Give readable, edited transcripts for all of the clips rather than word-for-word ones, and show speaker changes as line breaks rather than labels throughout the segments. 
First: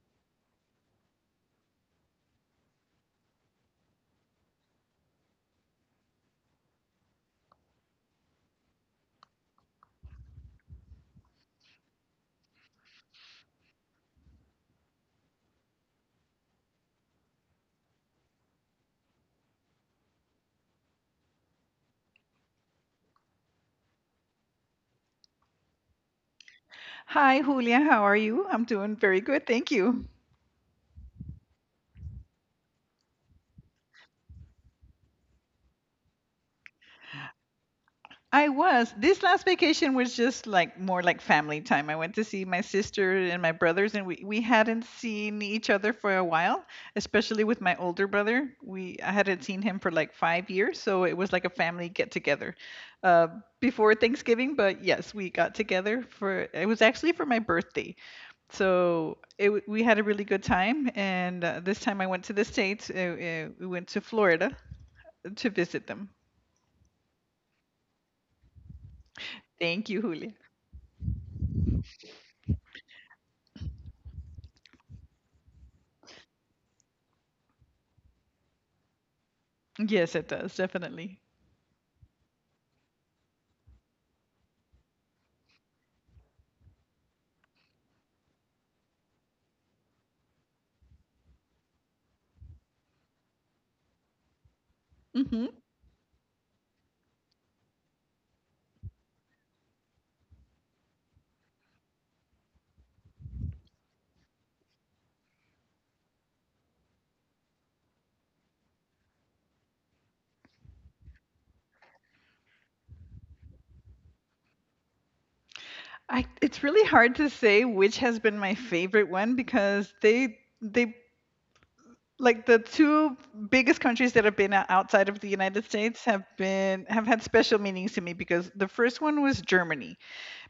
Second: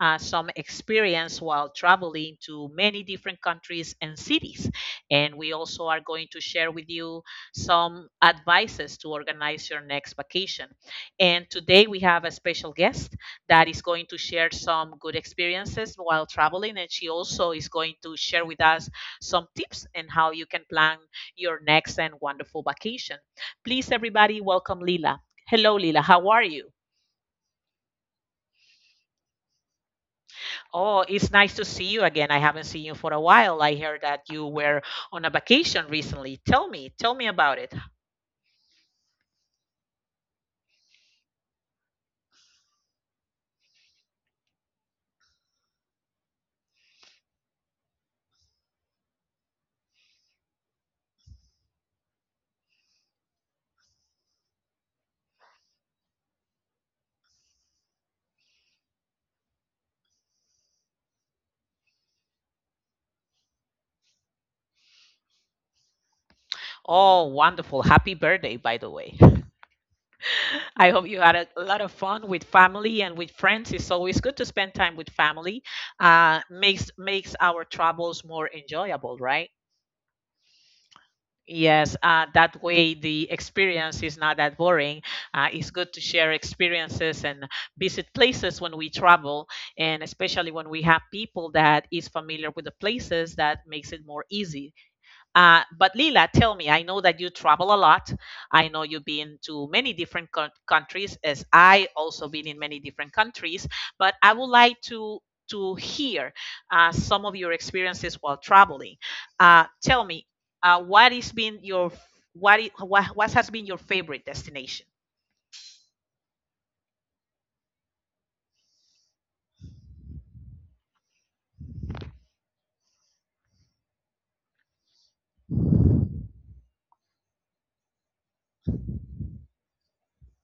some experience while traveling to many different countries and cities. And we also are going to share with you some advices to organize your next vacation. And today, we have a special guest that is going to share some good experiences while traveling. And she also is going to share with us some tips and how you can plan your next and wonderful vacation. Please, everybody, welcome Lila. Hello, Lila. How are you?
Hi, Julia. How are you? I'm doing very good. Thank you.
Oh, it's nice to see you again. I haven't seen you for a while. I heard that you were on a vacation recently. Tell me about it.
I was. This last vacation was just like more like family time. I went to see my sister and my brothers, and we hadn't seen each other for a while, especially with my older brother. We I hadn't seen him for like 5 years, so it was like a family get together uh, before Thanksgiving. But yes, we got together for it was actually for my birthday. So we had a really good time, and this time I went to the States. We went to Florida to visit them.
Oh, wonderful. Happy birthday, by the way.
Thank you, Julia.
I hope you had a lot of fun with family and with friends. It's always good to spend time with family. Uh, makes our travels more enjoyable, right?
Yes, it does, definitely.
Yes, that way the experience is not that boring. It's good to share experiences and visit places when we travel, and especially when we have people that is familiar with the places, that makes it more easy.
hmm
But Lila, tell me, I know that you travel a lot. I know you've been to many different countries, as I also been in many different countries. But I would like to hear some of your experiences while traveling. Tell me, what is been your what, I- what has been your favorite destination?
it's really hard to say which has been my favorite one because they like the two biggest countries that have been outside of the United States have been have had special meanings to me because the first one was Germany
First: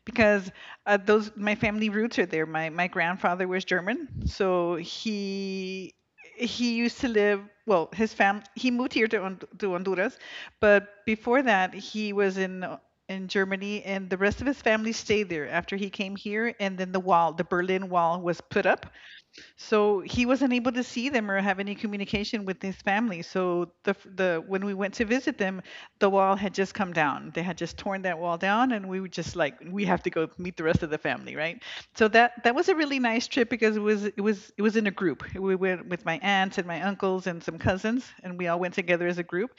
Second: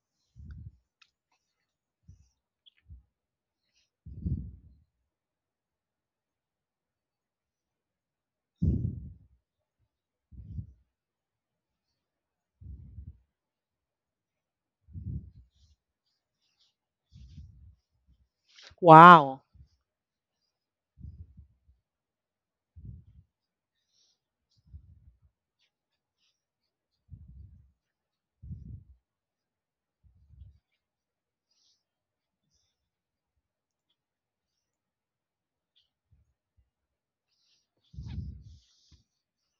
because those my family roots are there. My grandfather was German, so he used to live. Well, his fam he moved here to to Honduras, but before that he was in Germany, and the rest of his family stayed there after he came here. And then the wall, the Berlin Wall, was put up,
Wow.
so he wasn't able to see them or have any communication with his family. So the when we went to visit them, the wall had just come down. They had just torn that wall down, and we were just like, we have to go meet the rest of the family, right? So that was a really nice trip because it was it was in a group. We went with my aunts and my uncles and some cousins, and we all went together as a group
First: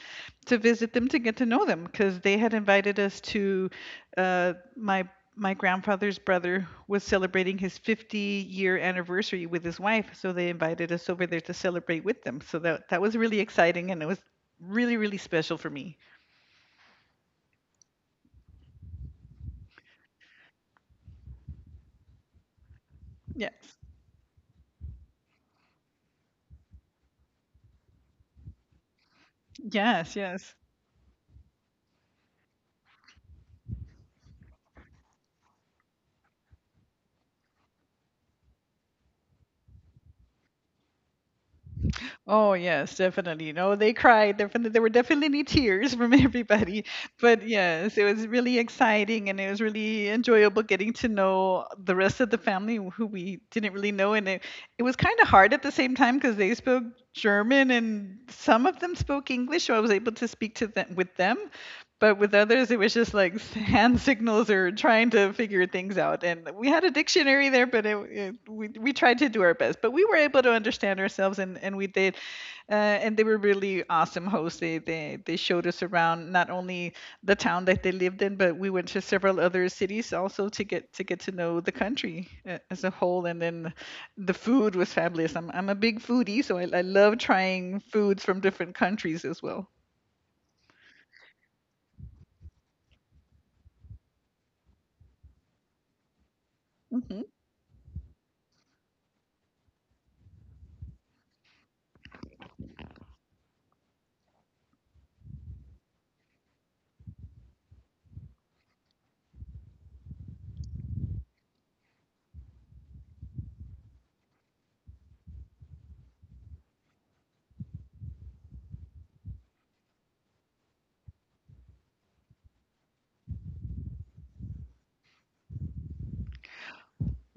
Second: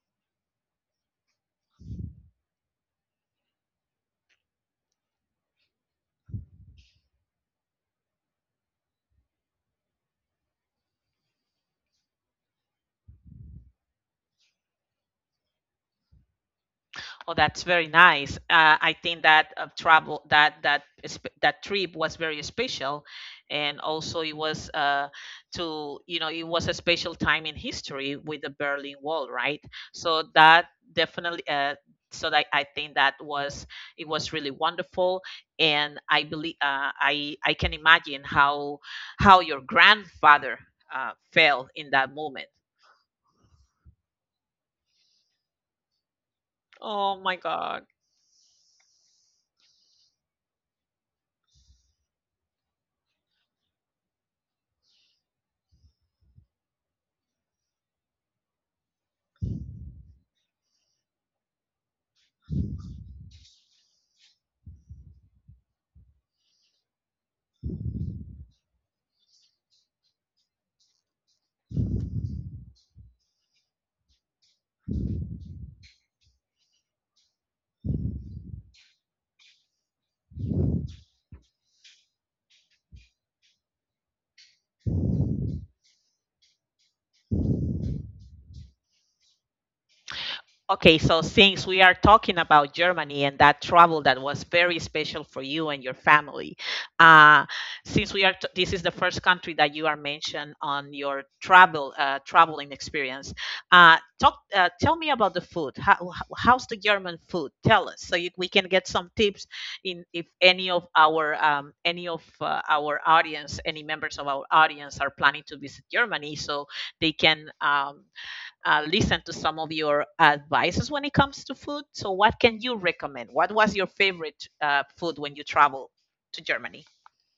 to visit them to get to know them because they had invited us to uh, my my grandfather's brother was celebrating his 50-year anniversary with his wife, so they invited us over there to celebrate with them. So that was really exciting, and it was really really special for me.
Oh, that's very nice. I think that travel that that is- that trip was very special,
Yes,
and also it was to you know it was a special time in history with the Berlin Wall, right?
yes,
So
yes.
that definitely. So that I think that was it was really wonderful, and I believe I can imagine how your grandfather felt in that moment.
Oh yes, definitely. No, they cried. Definitely, there were definitely tears from everybody.
Oh my
But
God.
yes, it was really exciting and it was really enjoyable getting to know the rest of the family who we didn't really know. And it was kind of hard at the same time because they spoke German and some of them spoke English, so I was able to speak to them with them. But with others, it was just like hand signals or trying to figure things out. And we had a dictionary there, but we tried to do our best. But we were able to understand ourselves, and we did. Uh, and they were really awesome hosts. They showed us around not only the town that they lived in, but we went to several other cities also to get to know the country as a whole. And then the food was fabulous. I'm a big foodie, so I love trying foods from different countries as well.
Okay, so since we are talking about Germany and that travel that was very special for you and your family,
Mhm.
uh, since we are t- this is the first country that you are mentioned on your travel traveling experience, talk tell me about the food. How's the German food? Tell us so you, we can get some tips in if any of our any of our audience, any members of our audience are planning to visit Germany, so they can. Listen to some of your advices when it comes to food. So, what can you recommend? What was your favorite food when you travel to Germany?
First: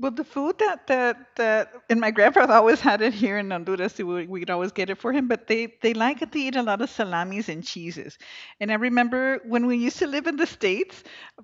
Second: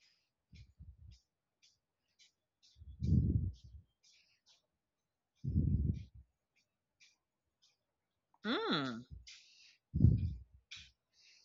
Well, the food that and my grandfather always had it here in Honduras. We'd always get it for him, but they like to eat a lot of salamis and cheeses. And I
Mm,
remember when we used to live in the States,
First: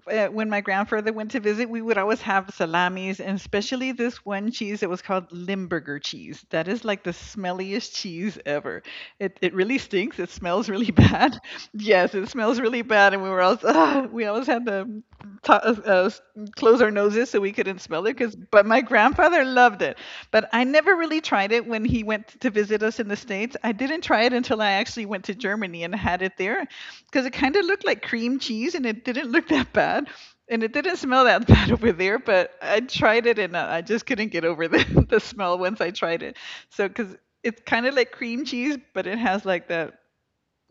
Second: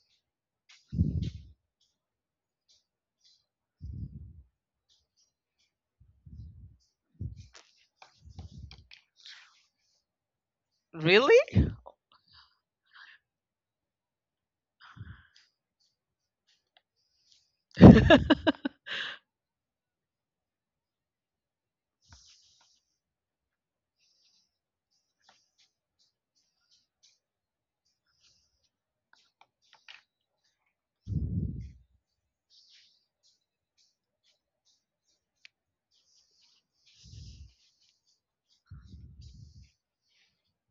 when my grandfather went to visit, we would always have salamis, and especially this one cheese that was called Limburger cheese. That is like the smelliest cheese ever. It really stinks. It smells really
really?
bad. Yes, it smells really bad, and we were always we always had to- uh, close our noses so we couldn't smell it. Cause, but my grandfather loved it. But I never really tried it when he went to visit us in the States. I didn't try it until I actually went to Germany and had it there because it kind of looked like cream cheese and it didn't look that bad. And it didn't smell that bad over there, but I tried it and I just couldn't get over the smell once I tried it. So, because it's kind of like cream cheese, but it has like that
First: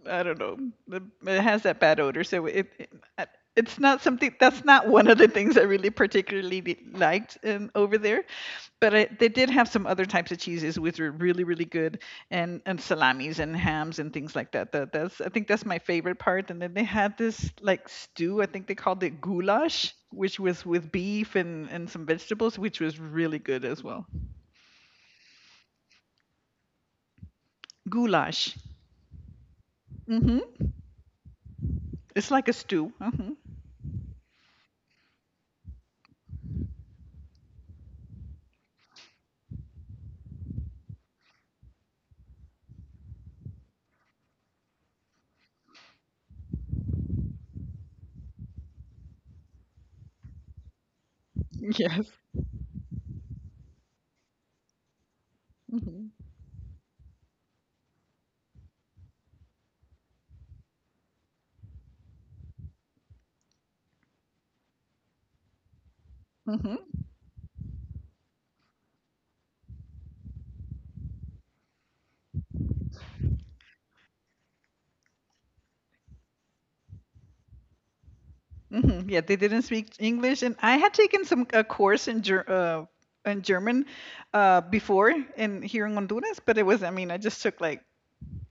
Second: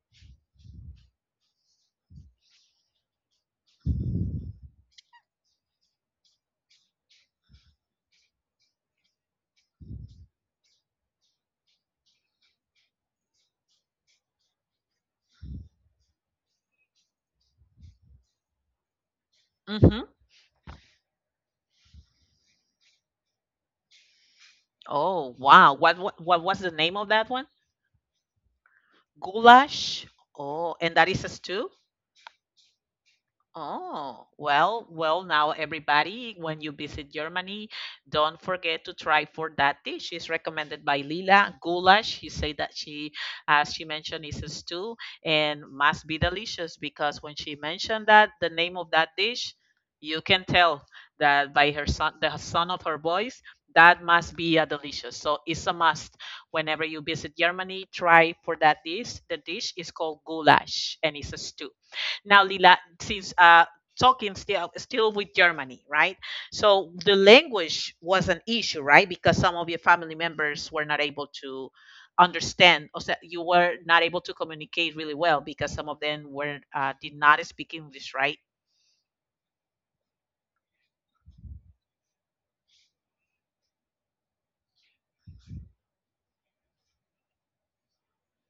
I don't know. the- It has that bad odor, so it's not something. That's not one of the things I really particularly liked over there. But they did have some other types of cheeses which were really really good, and salamis and hams and things like that. That that's I think that's my favorite part. And then they had this like stew. I think they called it goulash,
Mm-hmm.
which was with beef and some vegetables, which was really good as well.
Oh, wow. What what was the name of that one?
Goulash.
Goulash.
Hmm
Oh, and that is a stew?
It's like a stew. Hmm
Oh, well, well, now everybody, when you visit Germany, don't forget to try for that dish. It's recommended by Lila, goulash. She said that she, as she mentioned, is a stew and must be delicious because when she mentioned that, the name of that dish, you can tell that by her
Yes.
son, the son of her voice, that must be a delicious. So it's a
hmm
must. Whenever you visit Germany, try for that dish. The dish is called goulash and it's a stew. Now, Lila, since talking still with Germany, right? So
hmm
the language was an issue, right? Because some of your family members were not able to understand, or you were not able to communicate really well because some of them were did not speak English, right?
hmm Yeah, they didn't speak English, and I had taken some a course in in German before in here in Honduras, but it was I mean I just took like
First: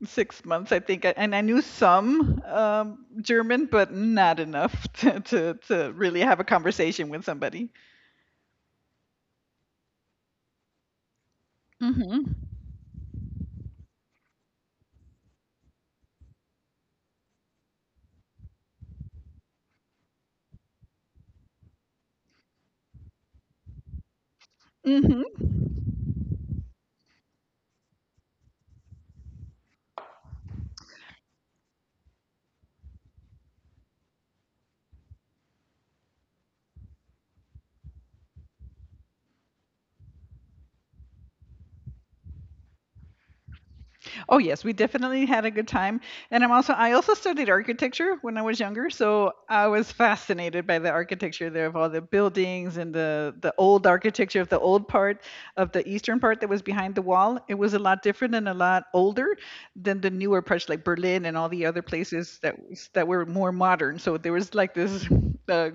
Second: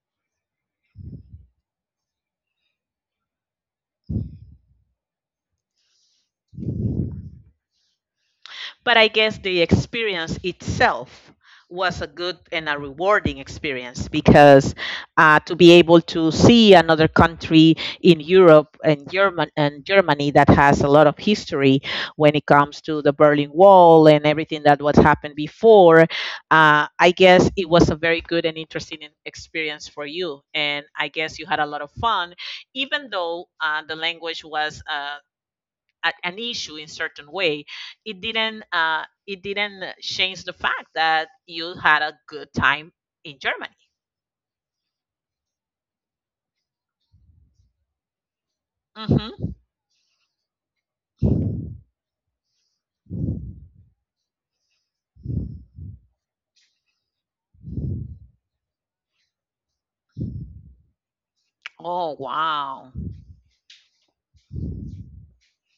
6 months I think, and I knew some German, but not enough to really have a conversation with somebody.
But I guess the experience itself was a
Hmm
good and a rewarding experience because to be able to see another country in Europe and Germany that has a lot of history when it comes to the Berlin Wall and everything that what
hmm
happened before, I guess it was a very good and interesting experience for you. And I guess you had a lot of fun, even though the language was. An issue in certain way it didn't change the fact that you had a good time in germany.
Oh yes, we definitely had a good time. And I also studied architecture when I was younger, so
Hmm.
I was fascinated by the architecture there of all the buildings and the old architecture of the old part of the eastern part that was behind the wall. It was a lot different and a lot older than the newer parts like Berlin and all the other
Oh
places
wow.
that were more modern. So there was like this uh,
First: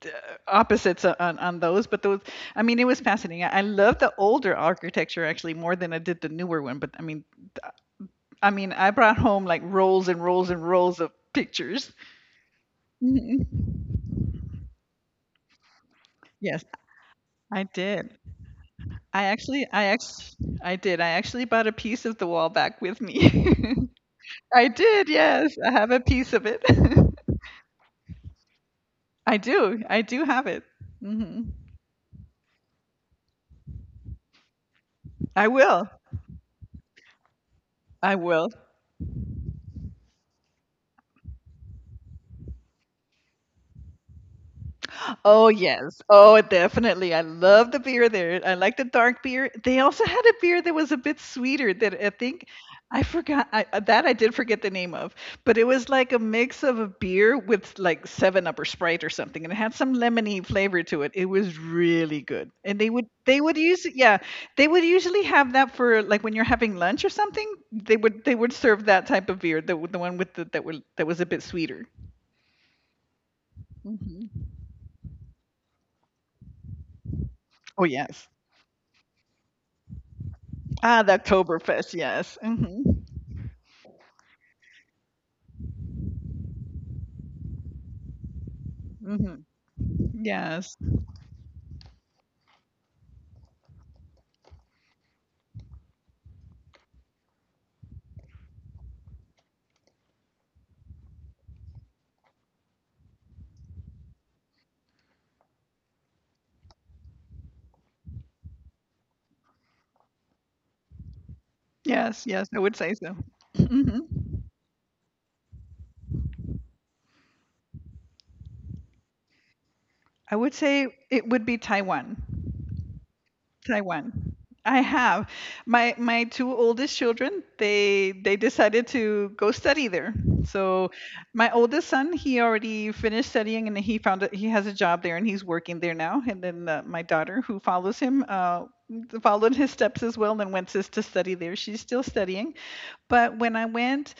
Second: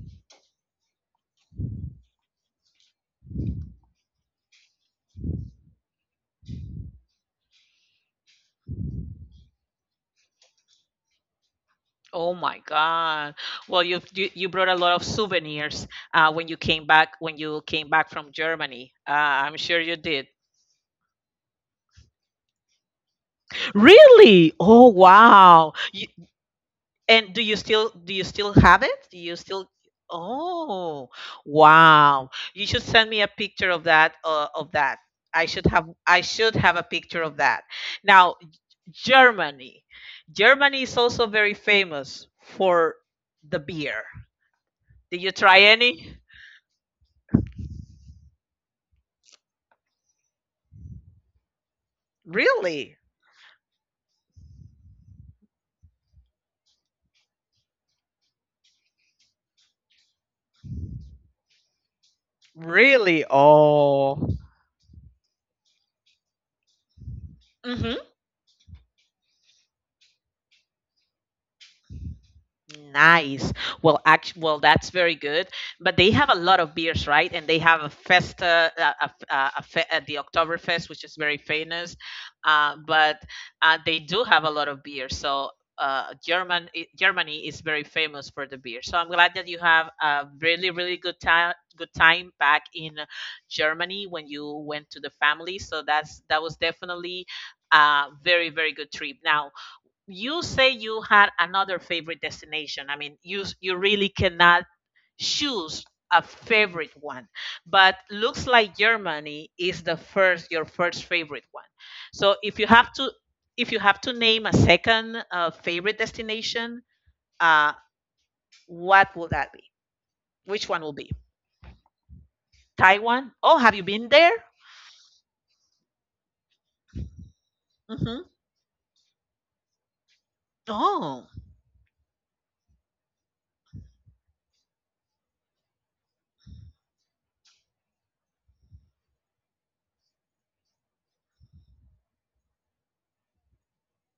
d- opposites on those but those it was fascinating. I love the older architecture actually more than I did the newer one, but I mean, I brought home like rolls and rolls and rolls of pictures.
Oh my God.
Mhm.
Well, you, you brought a lot of souvenirs
Yes,
when you
I
came back
did.
from germany,
I
I'm
actually,
sure
I
you did.
actually, I actually bought a piece of the wall back with me.
Really.
I
Oh
did. Yes, I
wow.
have a piece of it.
And do you still have it? Do
I
you still?
do. I do have it.
Oh,
Hmm
wow! You should send me a picture of that. Of that,
I will.
I should have a picture of that.
I
Now,
will.
Germany, Germany is also very famous for the beer. Did you
Oh
try
yes.
any?
Oh, definitely. I love the beer there. I like the dark beer. They also had a beer that was a bit sweeter that I think
Really,
I forgot I, that I did forget the name of, but it was like a mix of a beer with like Seven Up or Sprite or something, and it had some lemony flavor to it. It was really good, and
really?
they would use yeah,
Oh.
they would usually have that for like when you're having lunch or something.
Mhm.
They would serve that type of beer, the one with the, that were that was a bit sweeter.
Nice. Well,
Hmm
actually, well, that's very good. But they have a lot of beers, right? And they have
Oh
a
yes.
festa, a, f- a fe- the Oktoberfest,
Ah,
which
the
is very
Oktoberfest,
famous.
yes.
Uh,
Mhm.
but uh, they do have a lot of beer. So Germany is very famous for the beer. So I'm glad
Mhm.
that you have a really,
Yes.
really good time back in Germany when you went to the family. So that's that was definitely a very, very good trip. Now you say you had another favorite destination. I mean, you really cannot choose a favorite one, but looks like Germany is the first your first favorite one.
Yes,
So
yes, I
if you
would
have
say
to
so.
if you have to
Mhm.
name a second favorite destination, uh, what will that be?
I would
Which one
say
will be
it would be Taiwan.
Taiwan? Oh, have you been
Taiwan.
there?
I have. My two oldest children,
Mm-hmm.
they decided to go study there. So
Oh.
my oldest son, he already finished studying and he found that he has a job there and he's working there now. And then my daughter, who follows him, followed his steps as well and went to study there. She's still studying. But when I went,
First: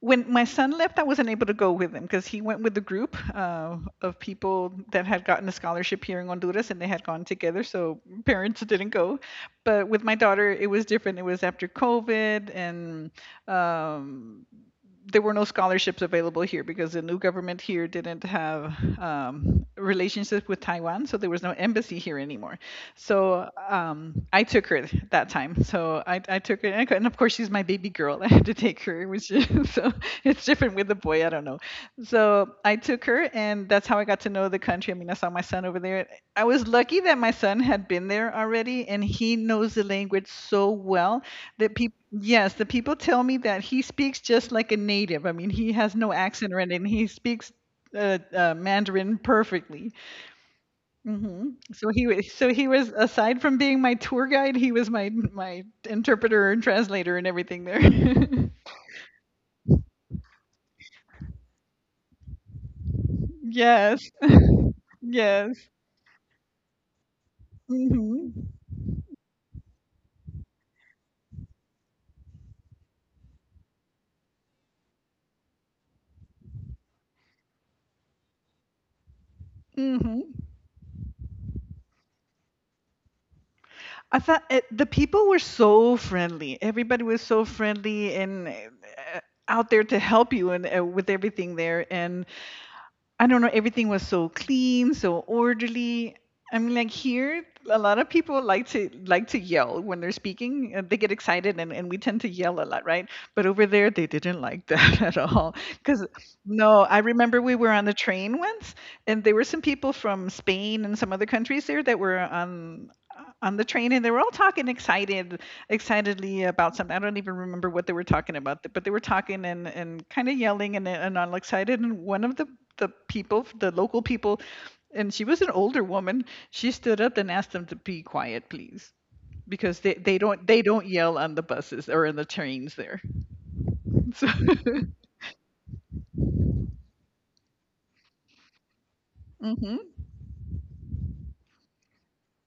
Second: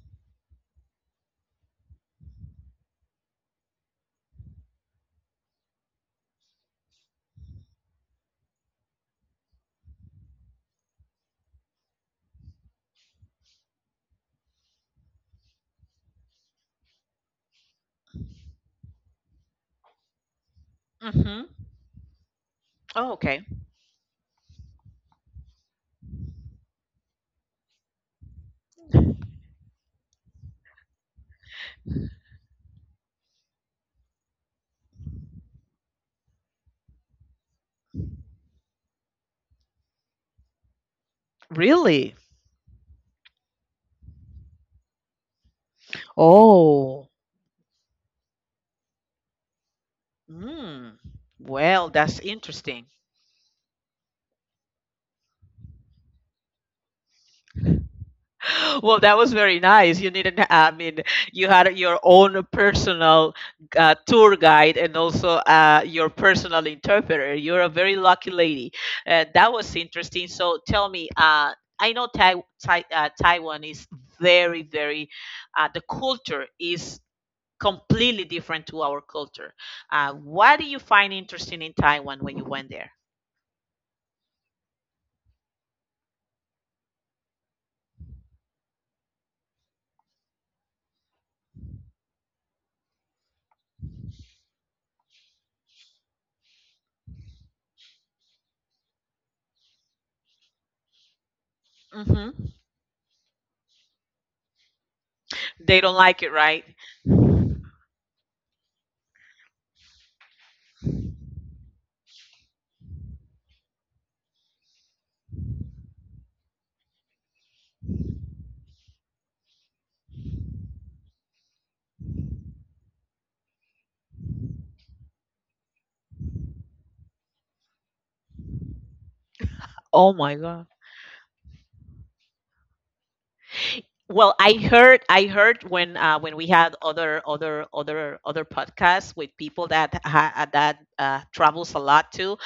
when my son left, I wasn't able to go with him because he went with a group of people that had gotten a scholarship here in Honduras and they had gone together. So parents didn't go. But with my daughter, it was different. It was after COVID and um, there were no scholarships available here because the new government here didn't have relationship with Taiwan. So there was
Mm-hmm.
no embassy here anymore.
Oh, okay.
So I took her that time. So I took her, and, and of course she's my baby girl. I had to take her, which is, so it's different with the boy. I don't know. So I took her, and that's how I got to know the country. I mean, I saw my son over there. I was lucky that my son had been there already, and he knows the language so well that people.
Really?
Yes, the people tell me that he speaks just like a native. I mean, he has no accent or anything. He
Oh.
speaks Mandarin perfectly.
Mm.
Mhm.
Well, that's
So he
interesting.
was aside from being my tour guide, he was my interpreter and translator and everything there.
Well, that was very nice. You didn't, I mean, you had your own personal
Yes.
tour guide and also
Yes.
your personal interpreter. You're a very lucky
Mhm.
lady. That was interesting. So tell me, I know Tai Tai Taiwan is very, very, the culture is completely different to our culture.
Mhm.
What do you find interesting in Taiwan when you went there?
I thought the people were so friendly. Everybody was so friendly and out there to help you and with everything there. And I don't know, everything was so clean, so orderly. I mean, like here, a lot of people like to yell when they're speaking. They get excited, and we tend
Hmm.
to yell a lot, right? But over there, they didn't like that at all.
They don't
Because
like it, right?
no, I remember we were on the train once, and there were some people from Spain and some other countries there that were on the train and they were all talking excited excitedly about something. I don't even remember what they were talking about, but they were talking and kind of yelling and all excited. And one of the people the local people, and she was an older woman, she stood up and asked them to be quiet, please, because they,
Oh
they
my.
don't they don't yell on the buses or in the trains there. So.
Well, I heard when we had other podcasts with people
hmm
that that travels a lot too,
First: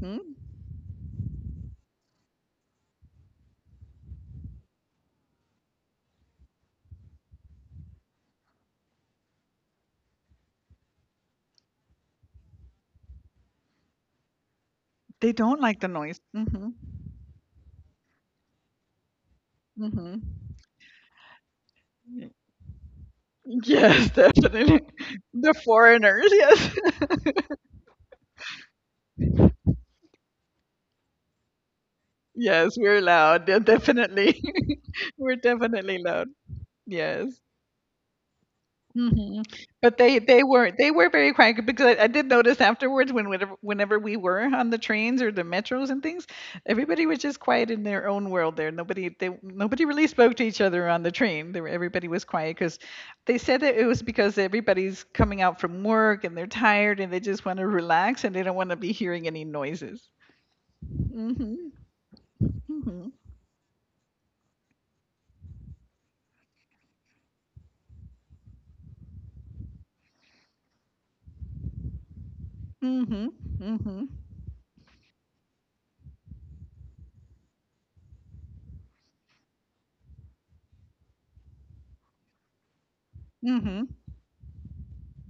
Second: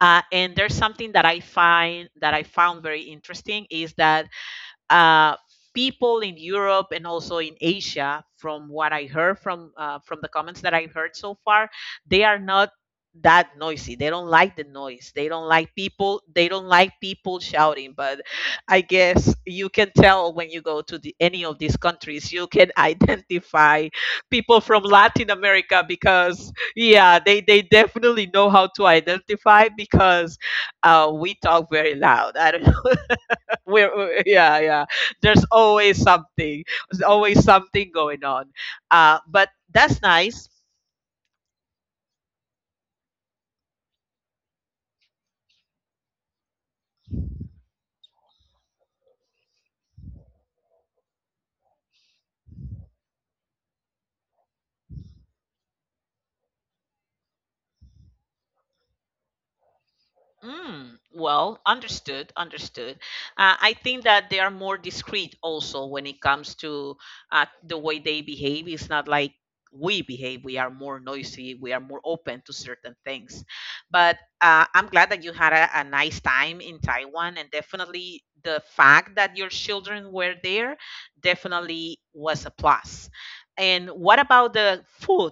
and there's something that I find that I found very interesting is that uh, people in Europe and also in Asia, from what I heard from the comments that I have heard so far, they are not that noisy. They don't like the noise.
They don't like the noise.
They don't
Hmm
like people shouting. But I guess you can
hmm
tell when you go to the, any of these countries, you can identify
Yes,
people from
definitely.
Latin
The
America
foreigners,
because
yes.
yeah, they definitely know how to identify because we talk very loud. I don't
Yes,
know.
we're loud. Yeah,
we're, we
definitely.
yeah yeah,
We're
there's always
definitely loud.
something there's
Yes.
always something going on.
hmm
But
But
that's
they they
nice.
were they were very quiet, because I did notice afterwards, when whenever we were on the trains or the metros and things, everybody was just quiet in their own world there. Nobody really spoke to each other on the train. Everybody was quiet because they said that it was because everybody's coming out from work and they're tired and they just want to relax and they don't want to be hearing any noises.
Mm,
Mhm.
well, understood.
Mhm.
I think that they are more discreet also when it comes to the way they behave. It's not like we behave. We are more noisy. We are more open to certain
Mhm.
things.
Mhm.
But I'm glad that you had a nice time in Taiwan, and definitely the fact that your children were there definitely was a plus. And
Mhm.
what about the food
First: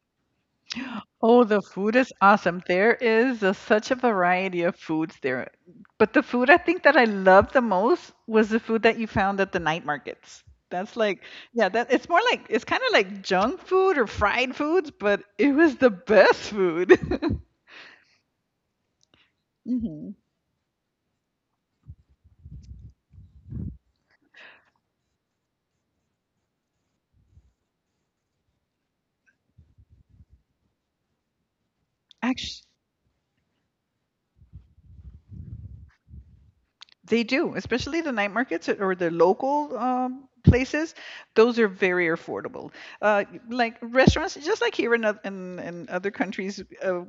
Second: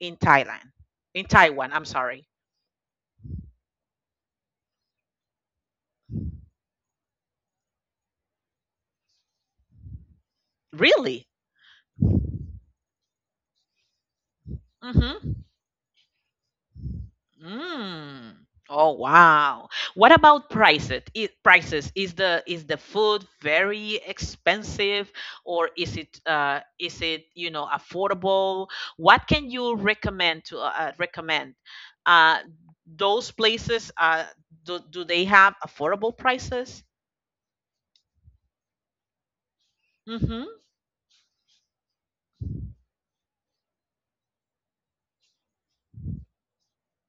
in Thailand? In
Oh, the
Taiwan, I'm
food is
sorry.
awesome. There is a such a variety of foods there. But the food, I think that I loved the most was the food that you found at the night markets. That's like,
Really?
yeah, that it's more like, it's kind of like junk food or fried foods, but
Hmm.
it was the best food.
Mm. Oh wow.
hmm
What about prices? Prices is the food very expensive or is it is it, you know, affordable? What can you recommend to recommend? Uh
Actually,
those places, do, do they have affordable prices?
they do, especially the night markets or the local
Mm-hmm.
places. Those are very affordable. Uh, like restaurants, just like here in, in other countries,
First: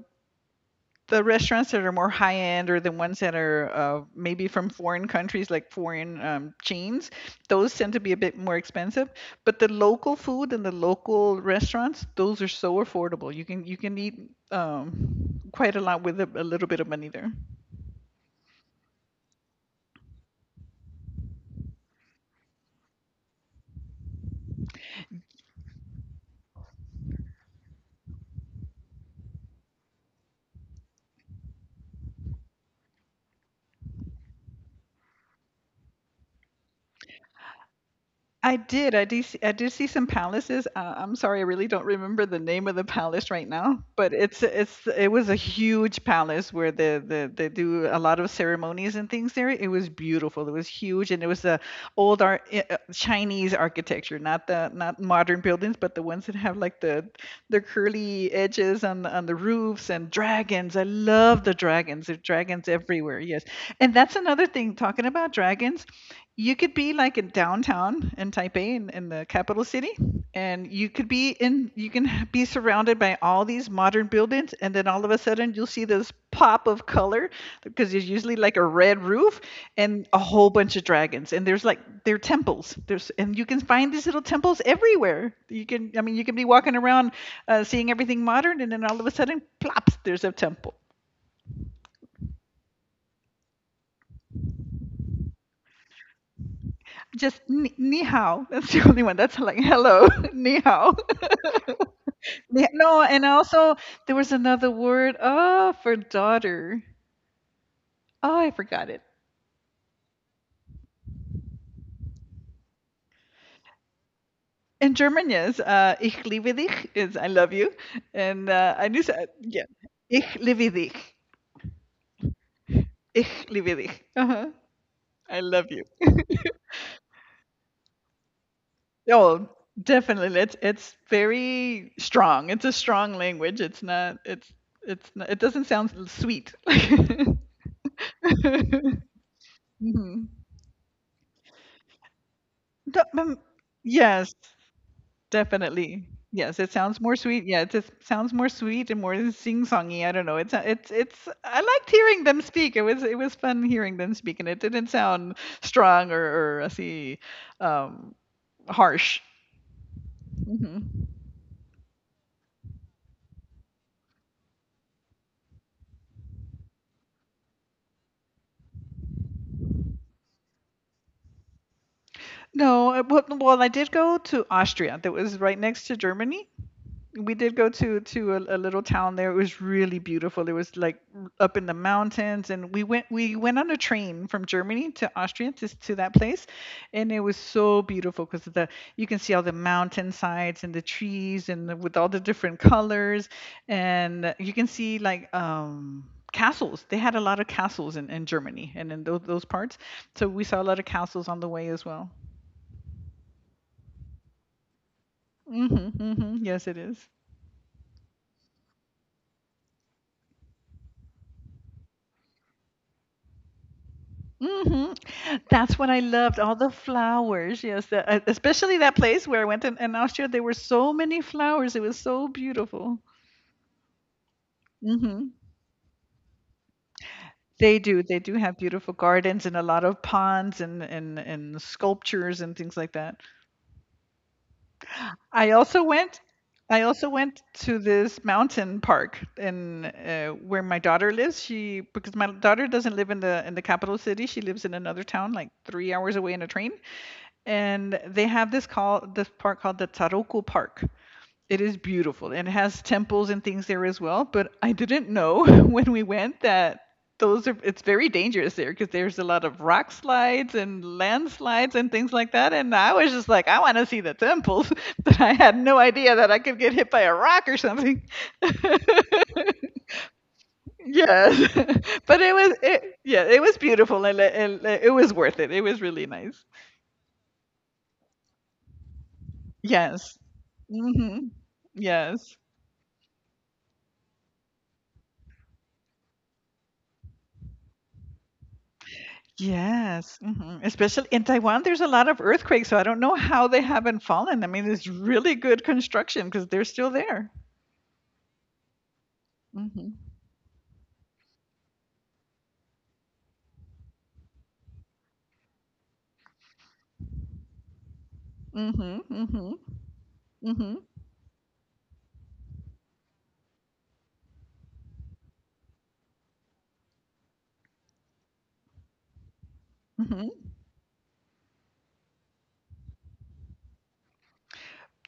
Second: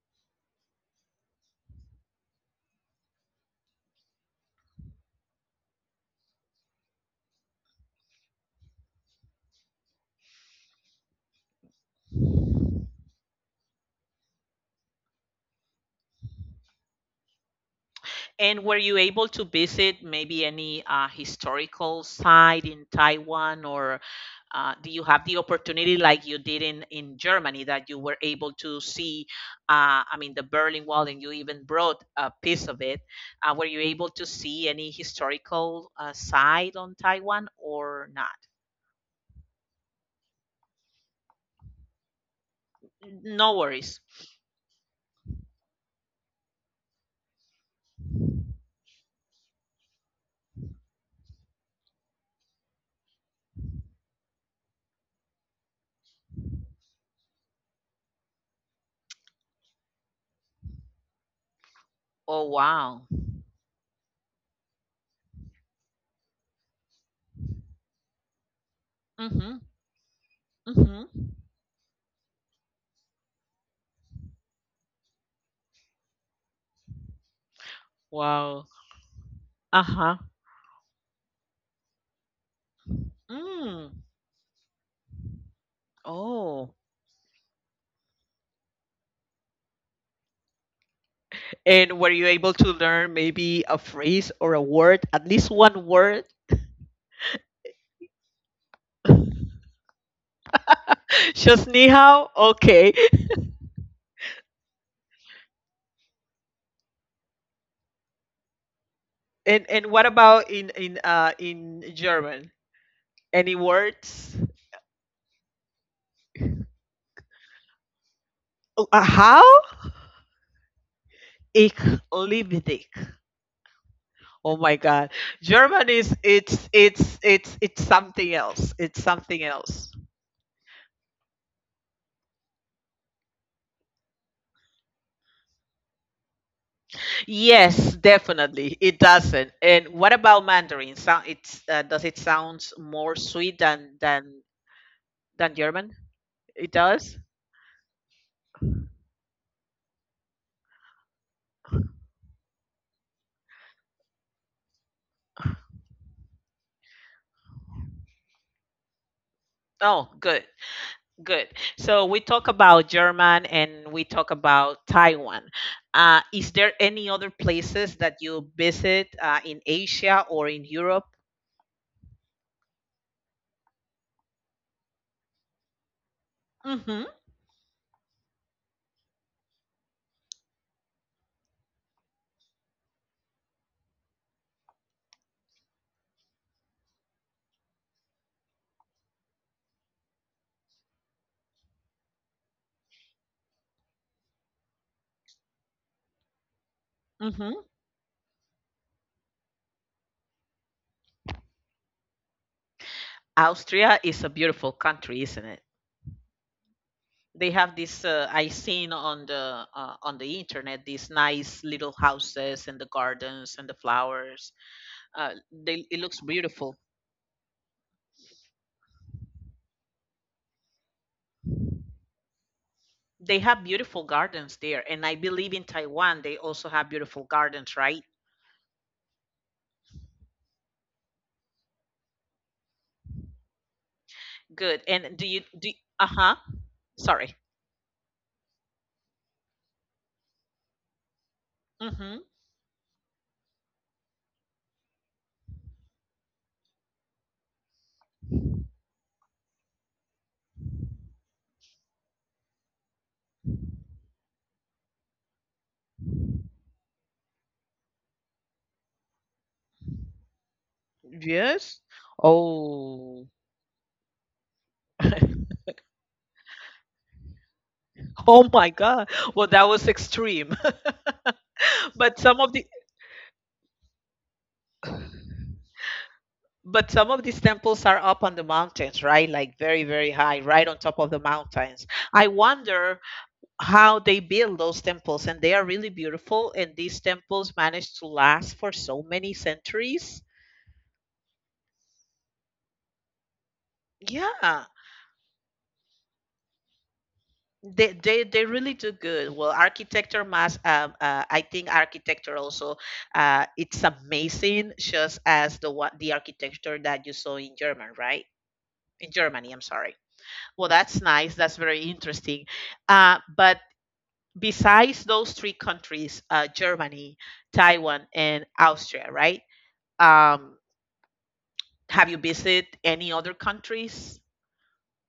the restaurants that are more high end, or the ones that are maybe from foreign countries, like foreign chains, those tend to be a bit more expensive. But the local food and the local restaurants, those are so affordable, you can eat quite a lot with a little bit of money there.
And were you able to visit maybe any historical site in Taiwan? Or do you have the opportunity, like you did in Germany, that you were able to see? I mean, the Berlin Wall, and you even brought a piece of it. Were you able to see any historical side on Taiwan or not?
I did see some palaces. I'm sorry, I really don't remember the name of the palace right
No
now,
worries.
but it was a huge palace where they do a lot of ceremonies and things there. It was beautiful, it was huge, and it was the Chinese architecture, not the not modern buildings, but the ones that have, like, the curly edges on the roofs, and dragons. I love the dragons, there are
Oh,
dragons
wow.
everywhere, yes. And that's another thing, talking about dragons, you could be like in downtown in Taipei, in the
Mm-hmm.
capital city, and
Mm-hmm.
you can be surrounded by all these modern buildings, and then all of a sudden you'll see this pop of color, because there's usually like a
Wow.
red roof and
Uh-huh.
a whole bunch of dragons, and there's like, they're temples. There's and You can find
Mm.
these little temples everywhere. You can, I mean, you can be
Oh.
walking around, seeing everything modern, and then all of a sudden, plops, there's a temple.
And were you able to learn maybe a phrase or a word, at least one word?
Just ni, ni hao. That's the only one. That's like hello. Ni hao.
Just ni hao? Okay.
No, and also there was another word, oh, for daughter. Oh, I forgot it.
And what about in German? Any words?
In German, yes, ich liebe dich is I love you, and I
Oh,
knew
uh,
that.
how?
Yeah, ich liebe dich.
Ich liebe dich.
Ich liebe dich. Uh-huh.
Oh my God,
I love you.
German is it's something else. It's something
Oh,
else.
definitely. It's very strong. It's a strong language. It's not. It's not, it doesn't sound sweet.
Yes, definitely, it doesn't. And what
Mhm.
about Mandarin? Sound it's does it sound
The
more
mm
sweet than
Yes,
than German?
definitely. Yes,
It
it sounds more
does.
sweet. Yeah, it just sounds more sweet and more sing-songy. I don't know. It's I liked hearing them speak. It was fun hearing them speak, and it didn't sound strong, or I see um harsh.
Oh, good.
Hmm
Good. So we talk about German and we talk about Taiwan. Is there any other places that you visit in Asia or in Europe?
No, well, well, I did go to Austria. That was right next to Germany.
Hmm.
We did go to a little town there. It was really beautiful. It was like up in the mountains, and we went on a train from Germany to Austria to that place, and it was so beautiful, because the you can see all the mountainsides and the trees and the, with all the different colors. And you can see like castles. They had a lot of
Hmm.
castles in Germany and in those parts, so we saw a lot of castles on the way as well.
Austria is a beautiful country, isn't it?
Mhm, mhm. Yes, it is.
They have this. I seen on the internet these nice little houses and the gardens and the flowers.
Hmm That's
They,
what I
it looks
loved, all the
beautiful.
flowers. Yes, the, especially that place where I went in Austria. There were so many flowers. It was so beautiful.
They have beautiful gardens there, and I
Hmm
believe in Taiwan they also have beautiful
They
gardens,
do.
right?
They do have beautiful gardens and a lot of ponds and sculptures and things like that.
Good. And do you
I
do?
also
Uh
went.
huh.
I also
Sorry.
went to this mountain park in where my daughter lives. She because
Mm-hmm.
my daughter doesn't live in the capital city. She lives in another town, like 3 hours away in a train. And they have this call this park called the Taroku Park. It is beautiful, and it has temples and things there as well. But I didn't know when we went that those are it's very dangerous there because there's a lot of rock slides and landslides
Yes.
and things like that. And I was just
Oh.
like, I want to see the temples, but I had no idea that I could get hit by a rock or something.
Oh my God. Well, that was extreme.
Yes. But
But some of the
yeah, it was beautiful, and and it was worth it. It was really nice.
but some of these temples are up on the mountains, right? Like very, very
Yes.
high, right on top of the
hmm
mountains. I
Yes.
wonder how they build those temples, and they are really beautiful. And these temples manage to last for so many
Yes.
centuries.
hmm Especially in Taiwan, there's a lot of earthquakes, so I don't know how they haven't fallen. I mean,
Yeah.
it's really good construction, because they're still there.
They really do good. Well,
Mm-hmm.
architecture mass I think architecture also it's amazing just as the architecture that you saw in German, right?
Mm-hmm.
In Germany,
Mm-hmm.
I'm sorry. Well,
Mm-hmm.
that's nice. That's very interesting. But besides those three countries, Germany, Taiwan, and Austria, right?
Mm-hmm.
Um, have you visited any other countries?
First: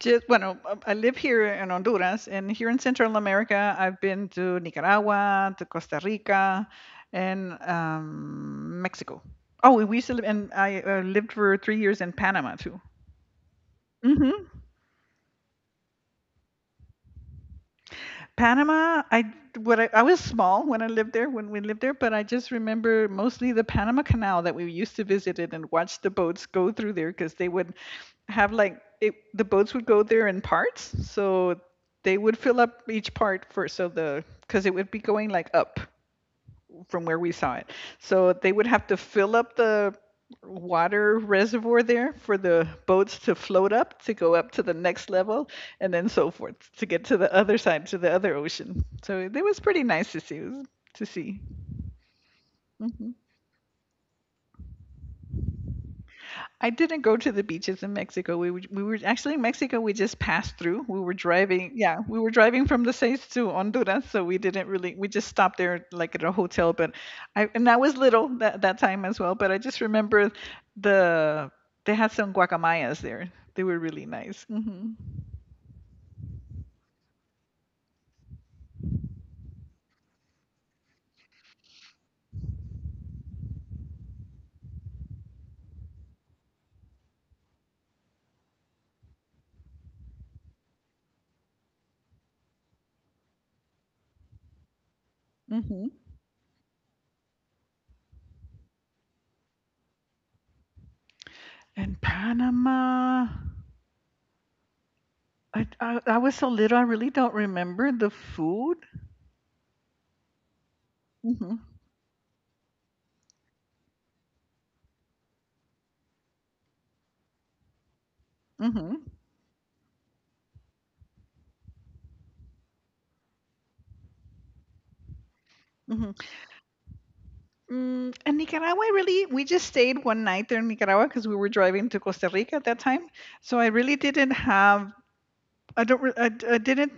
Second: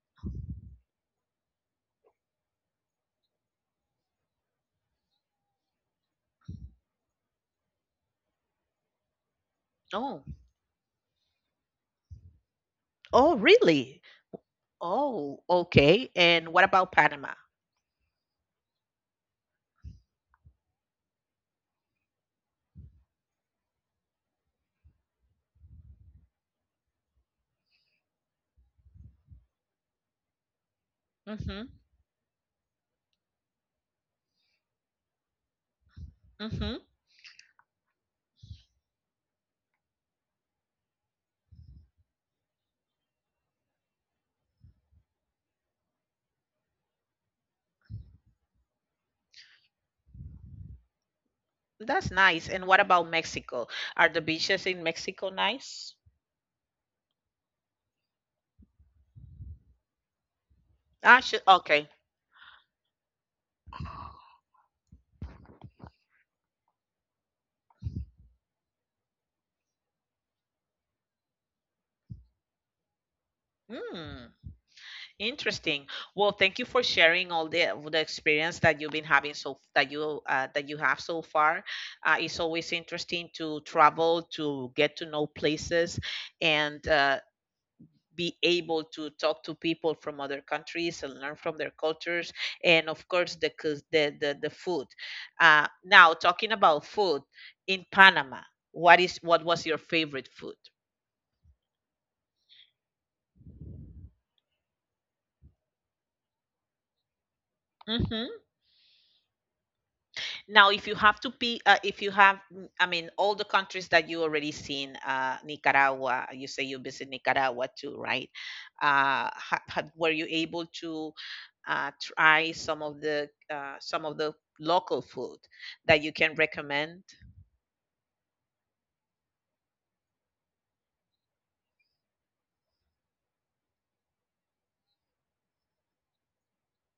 Just, bueno, I live here in Honduras, and here in Central America, I've been to Nicaragua, to Costa Rica, and Mexico. Oh, and we used to
Oh.
live, and I lived for 3 years in Panama too.
Oh, really?
Mm-hmm.
Oh, okay. And what about Panama?
Panama, I what I was small when I lived there, when we lived there, but I just remember mostly the Panama Canal, that we used to visit it and watch the boats go through there, because they would the boats would go there in parts. So
Mm-hmm.
they would fill up each part, for so the because it would be going like up
Mm-hmm.
from where we saw it. So they would have to fill up the water reservoir there for the boats to float up to go up to the next level, and then so forth to get to the other side, to the other ocean. So it was pretty nice to see.
That's nice. And what about
Mhm.
Mexico? Are the beaches in Mexico nice?
I didn't go to the beaches in Mexico. We were actually in Mexico. We just passed through. We were
Ah, sh
driving.
Okay.
Yeah, we were driving from the states to Honduras, so we didn't really. We just stopped there, like at a hotel. But I was little that that time as well. But I just remember the they had some guacamayas there. They were really
Hmm,
nice. Hmm
interesting. Well, thank you for sharing all the experience that you've been having so that you have so far. It's always interesting to travel to get to know places, and be able to talk to people from other countries and learn from their cultures and of course the cus- the food.
hmm
Now talking about food in Panama, what was your favorite food?
And Panama, I was so little. I really don't remember the
Mm-hmm.
food.
Now, if you have to
Hmm
be, if you have, I mean, all the countries that you already seen, Nicaragua, you say you visit Nicaragua too, right?
hmm
Were you able to try some of the some of the local food that you
hmm
can recommend?
Mm, and Nicaragua, we just stayed one night there in Nicaragua, because we were driving to Costa Rica at that time. So I really didn't have, I don't, re- I, d- I didn't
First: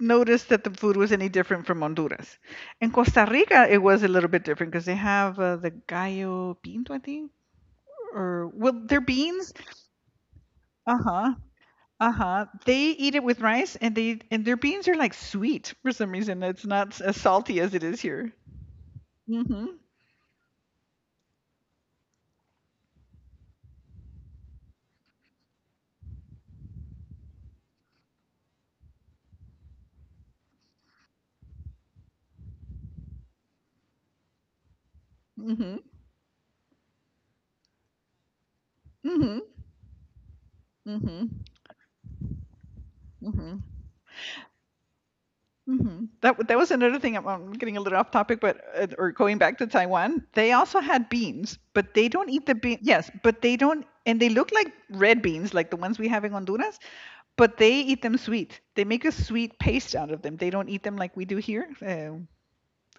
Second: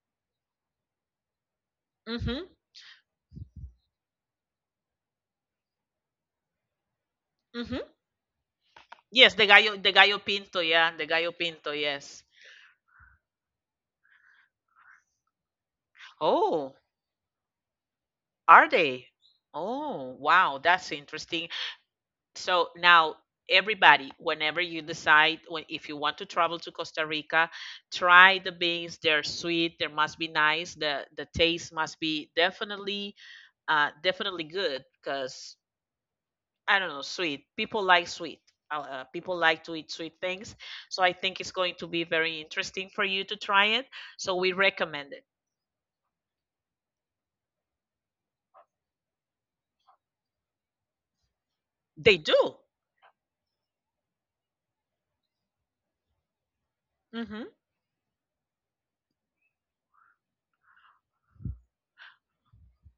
notice that the food was any different from Honduras.
Mm-hmm.
In Costa Rica, it was a little bit different, because they have the gallo pinto, I think,
Mm-hmm.
or well, their
Yes,
beans.
the gallo pinto, yeah,
Uh
the gallo
huh.
pinto,
Uh
yes.
huh. They eat it with rice, and they and their beans are like sweet for some reason. It's
Oh,
not as salty as it is here.
are they?
Mm hmm.
Oh, wow, that's interesting. So now everybody, whenever you decide when if you want to travel to Costa Rica, try the beans. They're sweet. They must be nice. The taste must be definitely definitely good
Mm
because
hmm.
I don't know, sweet. People like sweet. People
Mm
like to eat sweet things,
hmm.
so I think
Mm
it's going to be very interesting for you to
hmm.
try it. So we recommend it.
Mhm. That was another thing. I'm getting a little off topic, but or going back to Taiwan, they also had beans, but they
They
don't eat the
do.
bean. Yes, but they don't, and they look like red beans, like the ones we have in Honduras,
hmm
but they eat them sweet. They make a sweet paste out of them. They don't eat them like we do here,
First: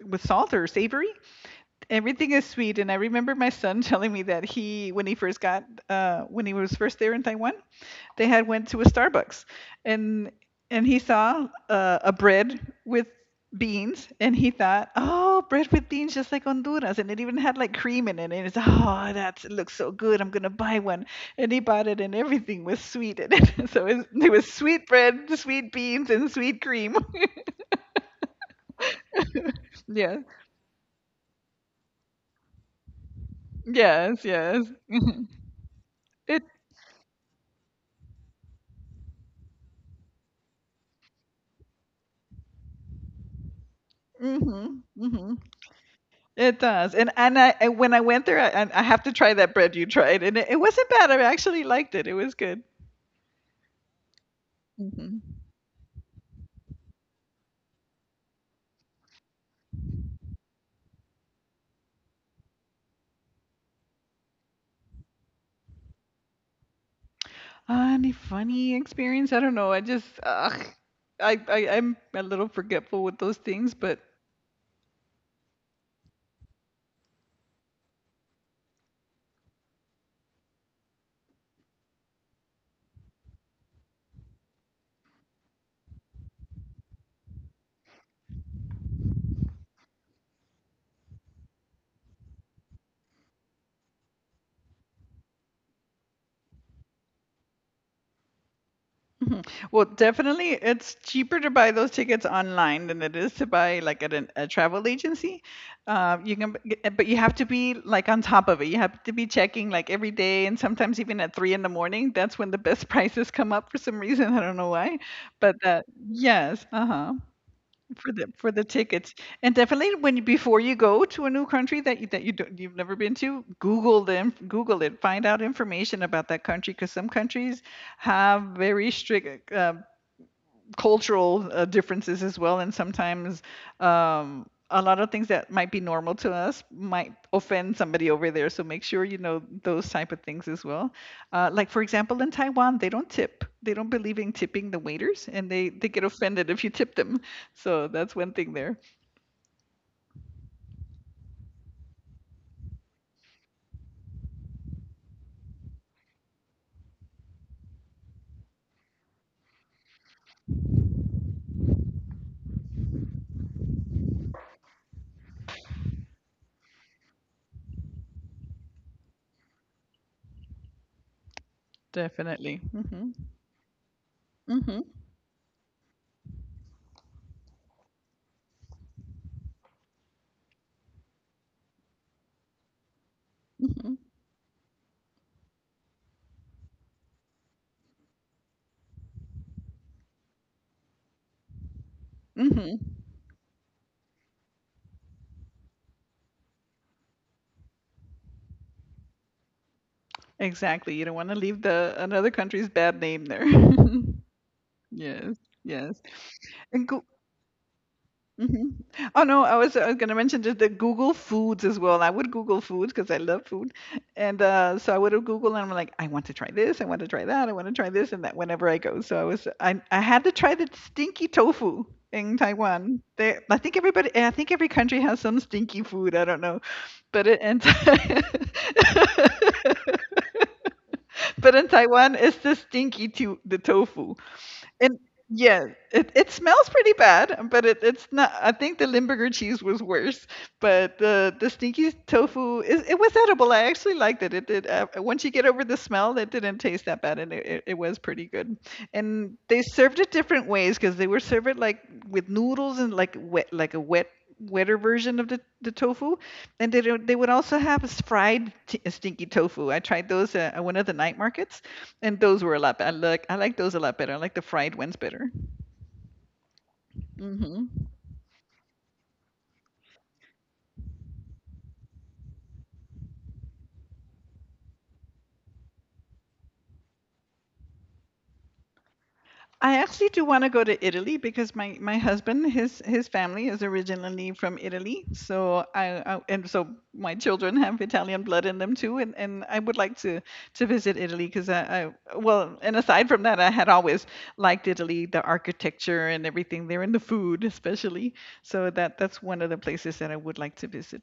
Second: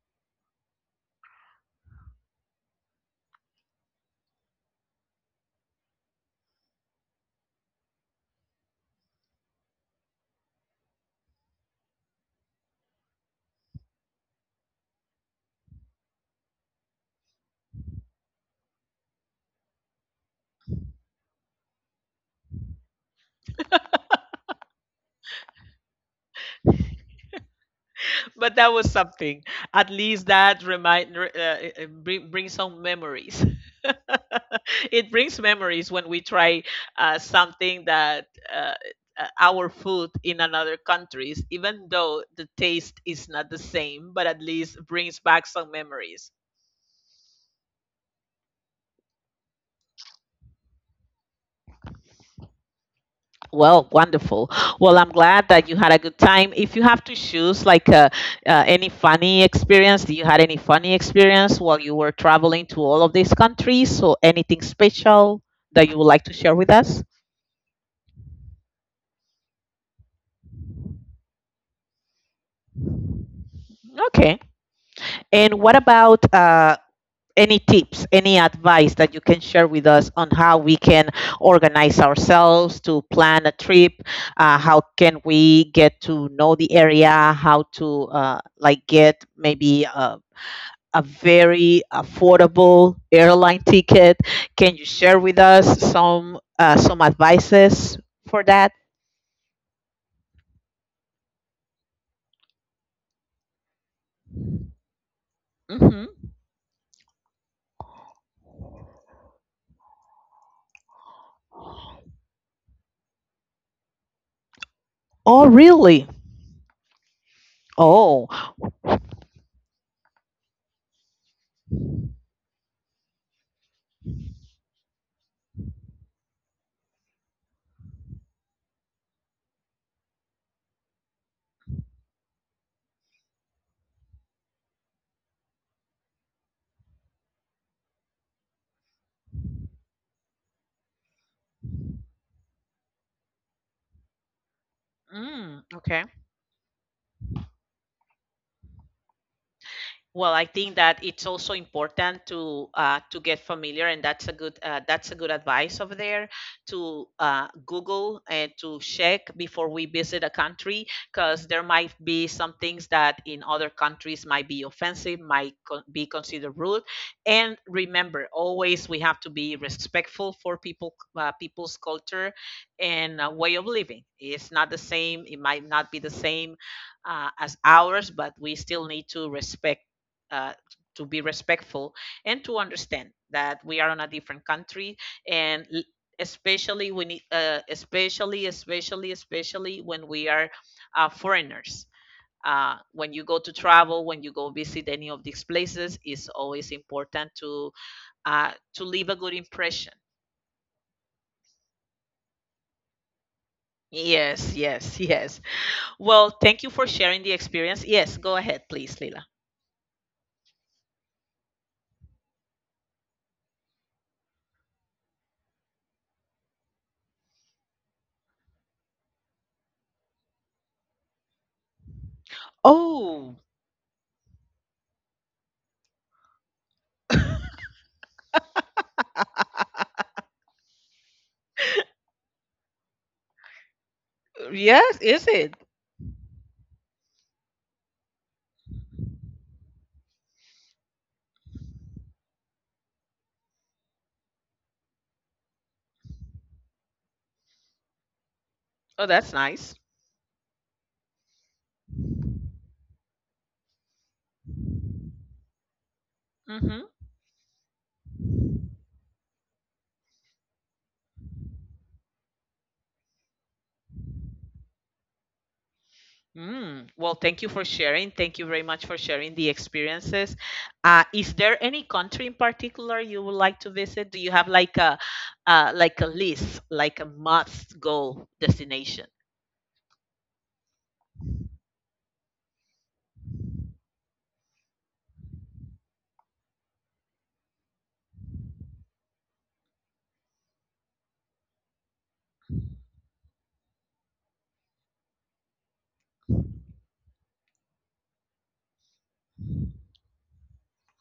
with salt or savory. Everything is sweet, and I remember my son telling me that he, when he first got, when he was first there in Taiwan, they had went to a Starbucks, and and he saw a bread with beans, and he thought, oh, bread with beans, just like Honduras, and it even had like cream in it, and it's oh, that looks so good, I'm gonna buy one, and he bought it, and everything was sweet in it, so it was sweet bread, sweet beans, and sweet cream.
but that was something. At
Yeah,
least that it- bring some memories.
yes, yes.
It brings memories when we
It
try something that uh, our food in another countries, even though the taste is not the same, but at least
Mm-hmm,
brings
mm-hmm.
back some memories.
It does, and I and when I went there, I have to try that bread you tried, and it wasn't bad. I actually liked it. It was good.
Well, wonderful. Well, I'm
Mhm.
glad that you had a good time. If you have to choose, any funny experience, do you had any funny experience while you were traveling to all of these countries? So, anything special that you would like to share with us?
Any funny experience? I don't know. I just, I'm a little forgetful with those things, but
Okay. And what about any tips, any advice that you can share with us on how we can organize ourselves to plan a trip? How can we get to know the area? How to Like get maybe a very affordable airline ticket. Can you share with us some advices for that?
mhm. Well, definitely it's cheaper to buy those tickets online than it is to buy like at a travel agency.
Hmm
You can, b- get- but you have to be like on top of it. You have to be checking like every day, and sometimes even at 3 in the morning. That's when the best prices come up for some reason. I don't know why,
Oh,
but that,
really?
yes, uh huh. for
Oh,
the for the tickets, and definitely when you, before you go to a new country that you don't, you've never been to, google it, find out information about that country because some countries have very strict cultural differences as well, and sometimes a lot of things that might be normal to us might offend somebody over there. So make sure you know those type of things as well. Like for example, in Taiwan, they don't tip. They don't believe in tipping the waiters, and
mm,
they get
okay.
offended if you tip them. So that's one thing there,
Well, I think that it's also important to get familiar, and that's a good advice over there to Google and to check before we visit a country, because there might be some things that in other countries might be offensive, might be considered rude. And remember, always we have to be respectful for people's culture
definitely. Hmm.
and way of living. It's not
Hmm.
the same. It might not be the same as ours, but we still need to respect uh, to be respectful and to understand that we
Hmm.
are on a different country and l- especially when it- especially especially especially when we are foreigners. uh,
Hmm.
when you go to travel when you go visit any of these places, it's always important to leave a good impression.
Exactly. You don't want to leave the another country's bad name there.
Yes, yes.
Yes,
Yes,
yes.
well, thank you
And
for
go,
sharing the experience. Yes, go ahead
mhm.
please,
Oh,
Lila.
no, I was gonna mention just the Google foods as well. I would Google Foods because I love food. And so I would have Google, and I'm like, "I want to try this, I want to try that, I wanna try this and that," whenever I go. So I was I had to try the stinky tofu in Taiwan.
Oh.
They I think everybody I think every country has some stinky food, I don't know. But it in but in Taiwan, it's the stinky to the tofu. And
Yes, is it?
yeah, it smells pretty bad, but it's not. I think the Limburger cheese was worse, but the stinky tofu is it was edible. I actually liked it. It did. Once you get over the smell, it didn't taste that bad, and it was pretty good.
Oh, that's
And they
nice.
served it different ways because they were served it like with noodles and like wet, like a wetter version of the tofu, and they,
Hmm
don't- they would also have a fried stinky tofu. I tried those at one of the night markets, and those were a lot better. I like those a lot better. I like the fried ones better.
Mm, well, thank you for
Hmm.
sharing. Thank you very much for sharing the experiences. Is there any country in particular you would like to visit? Do you have like a list, like a must go destination?
I actually do want to go to Italy because my husband, his family is originally from Italy. So I and so my children have Italian blood in them too. And I would like to visit Italy because I well, and aside from that, I had always liked Italy, the architecture and everything there, and the food especially. So that's one of the places that I would like to visit.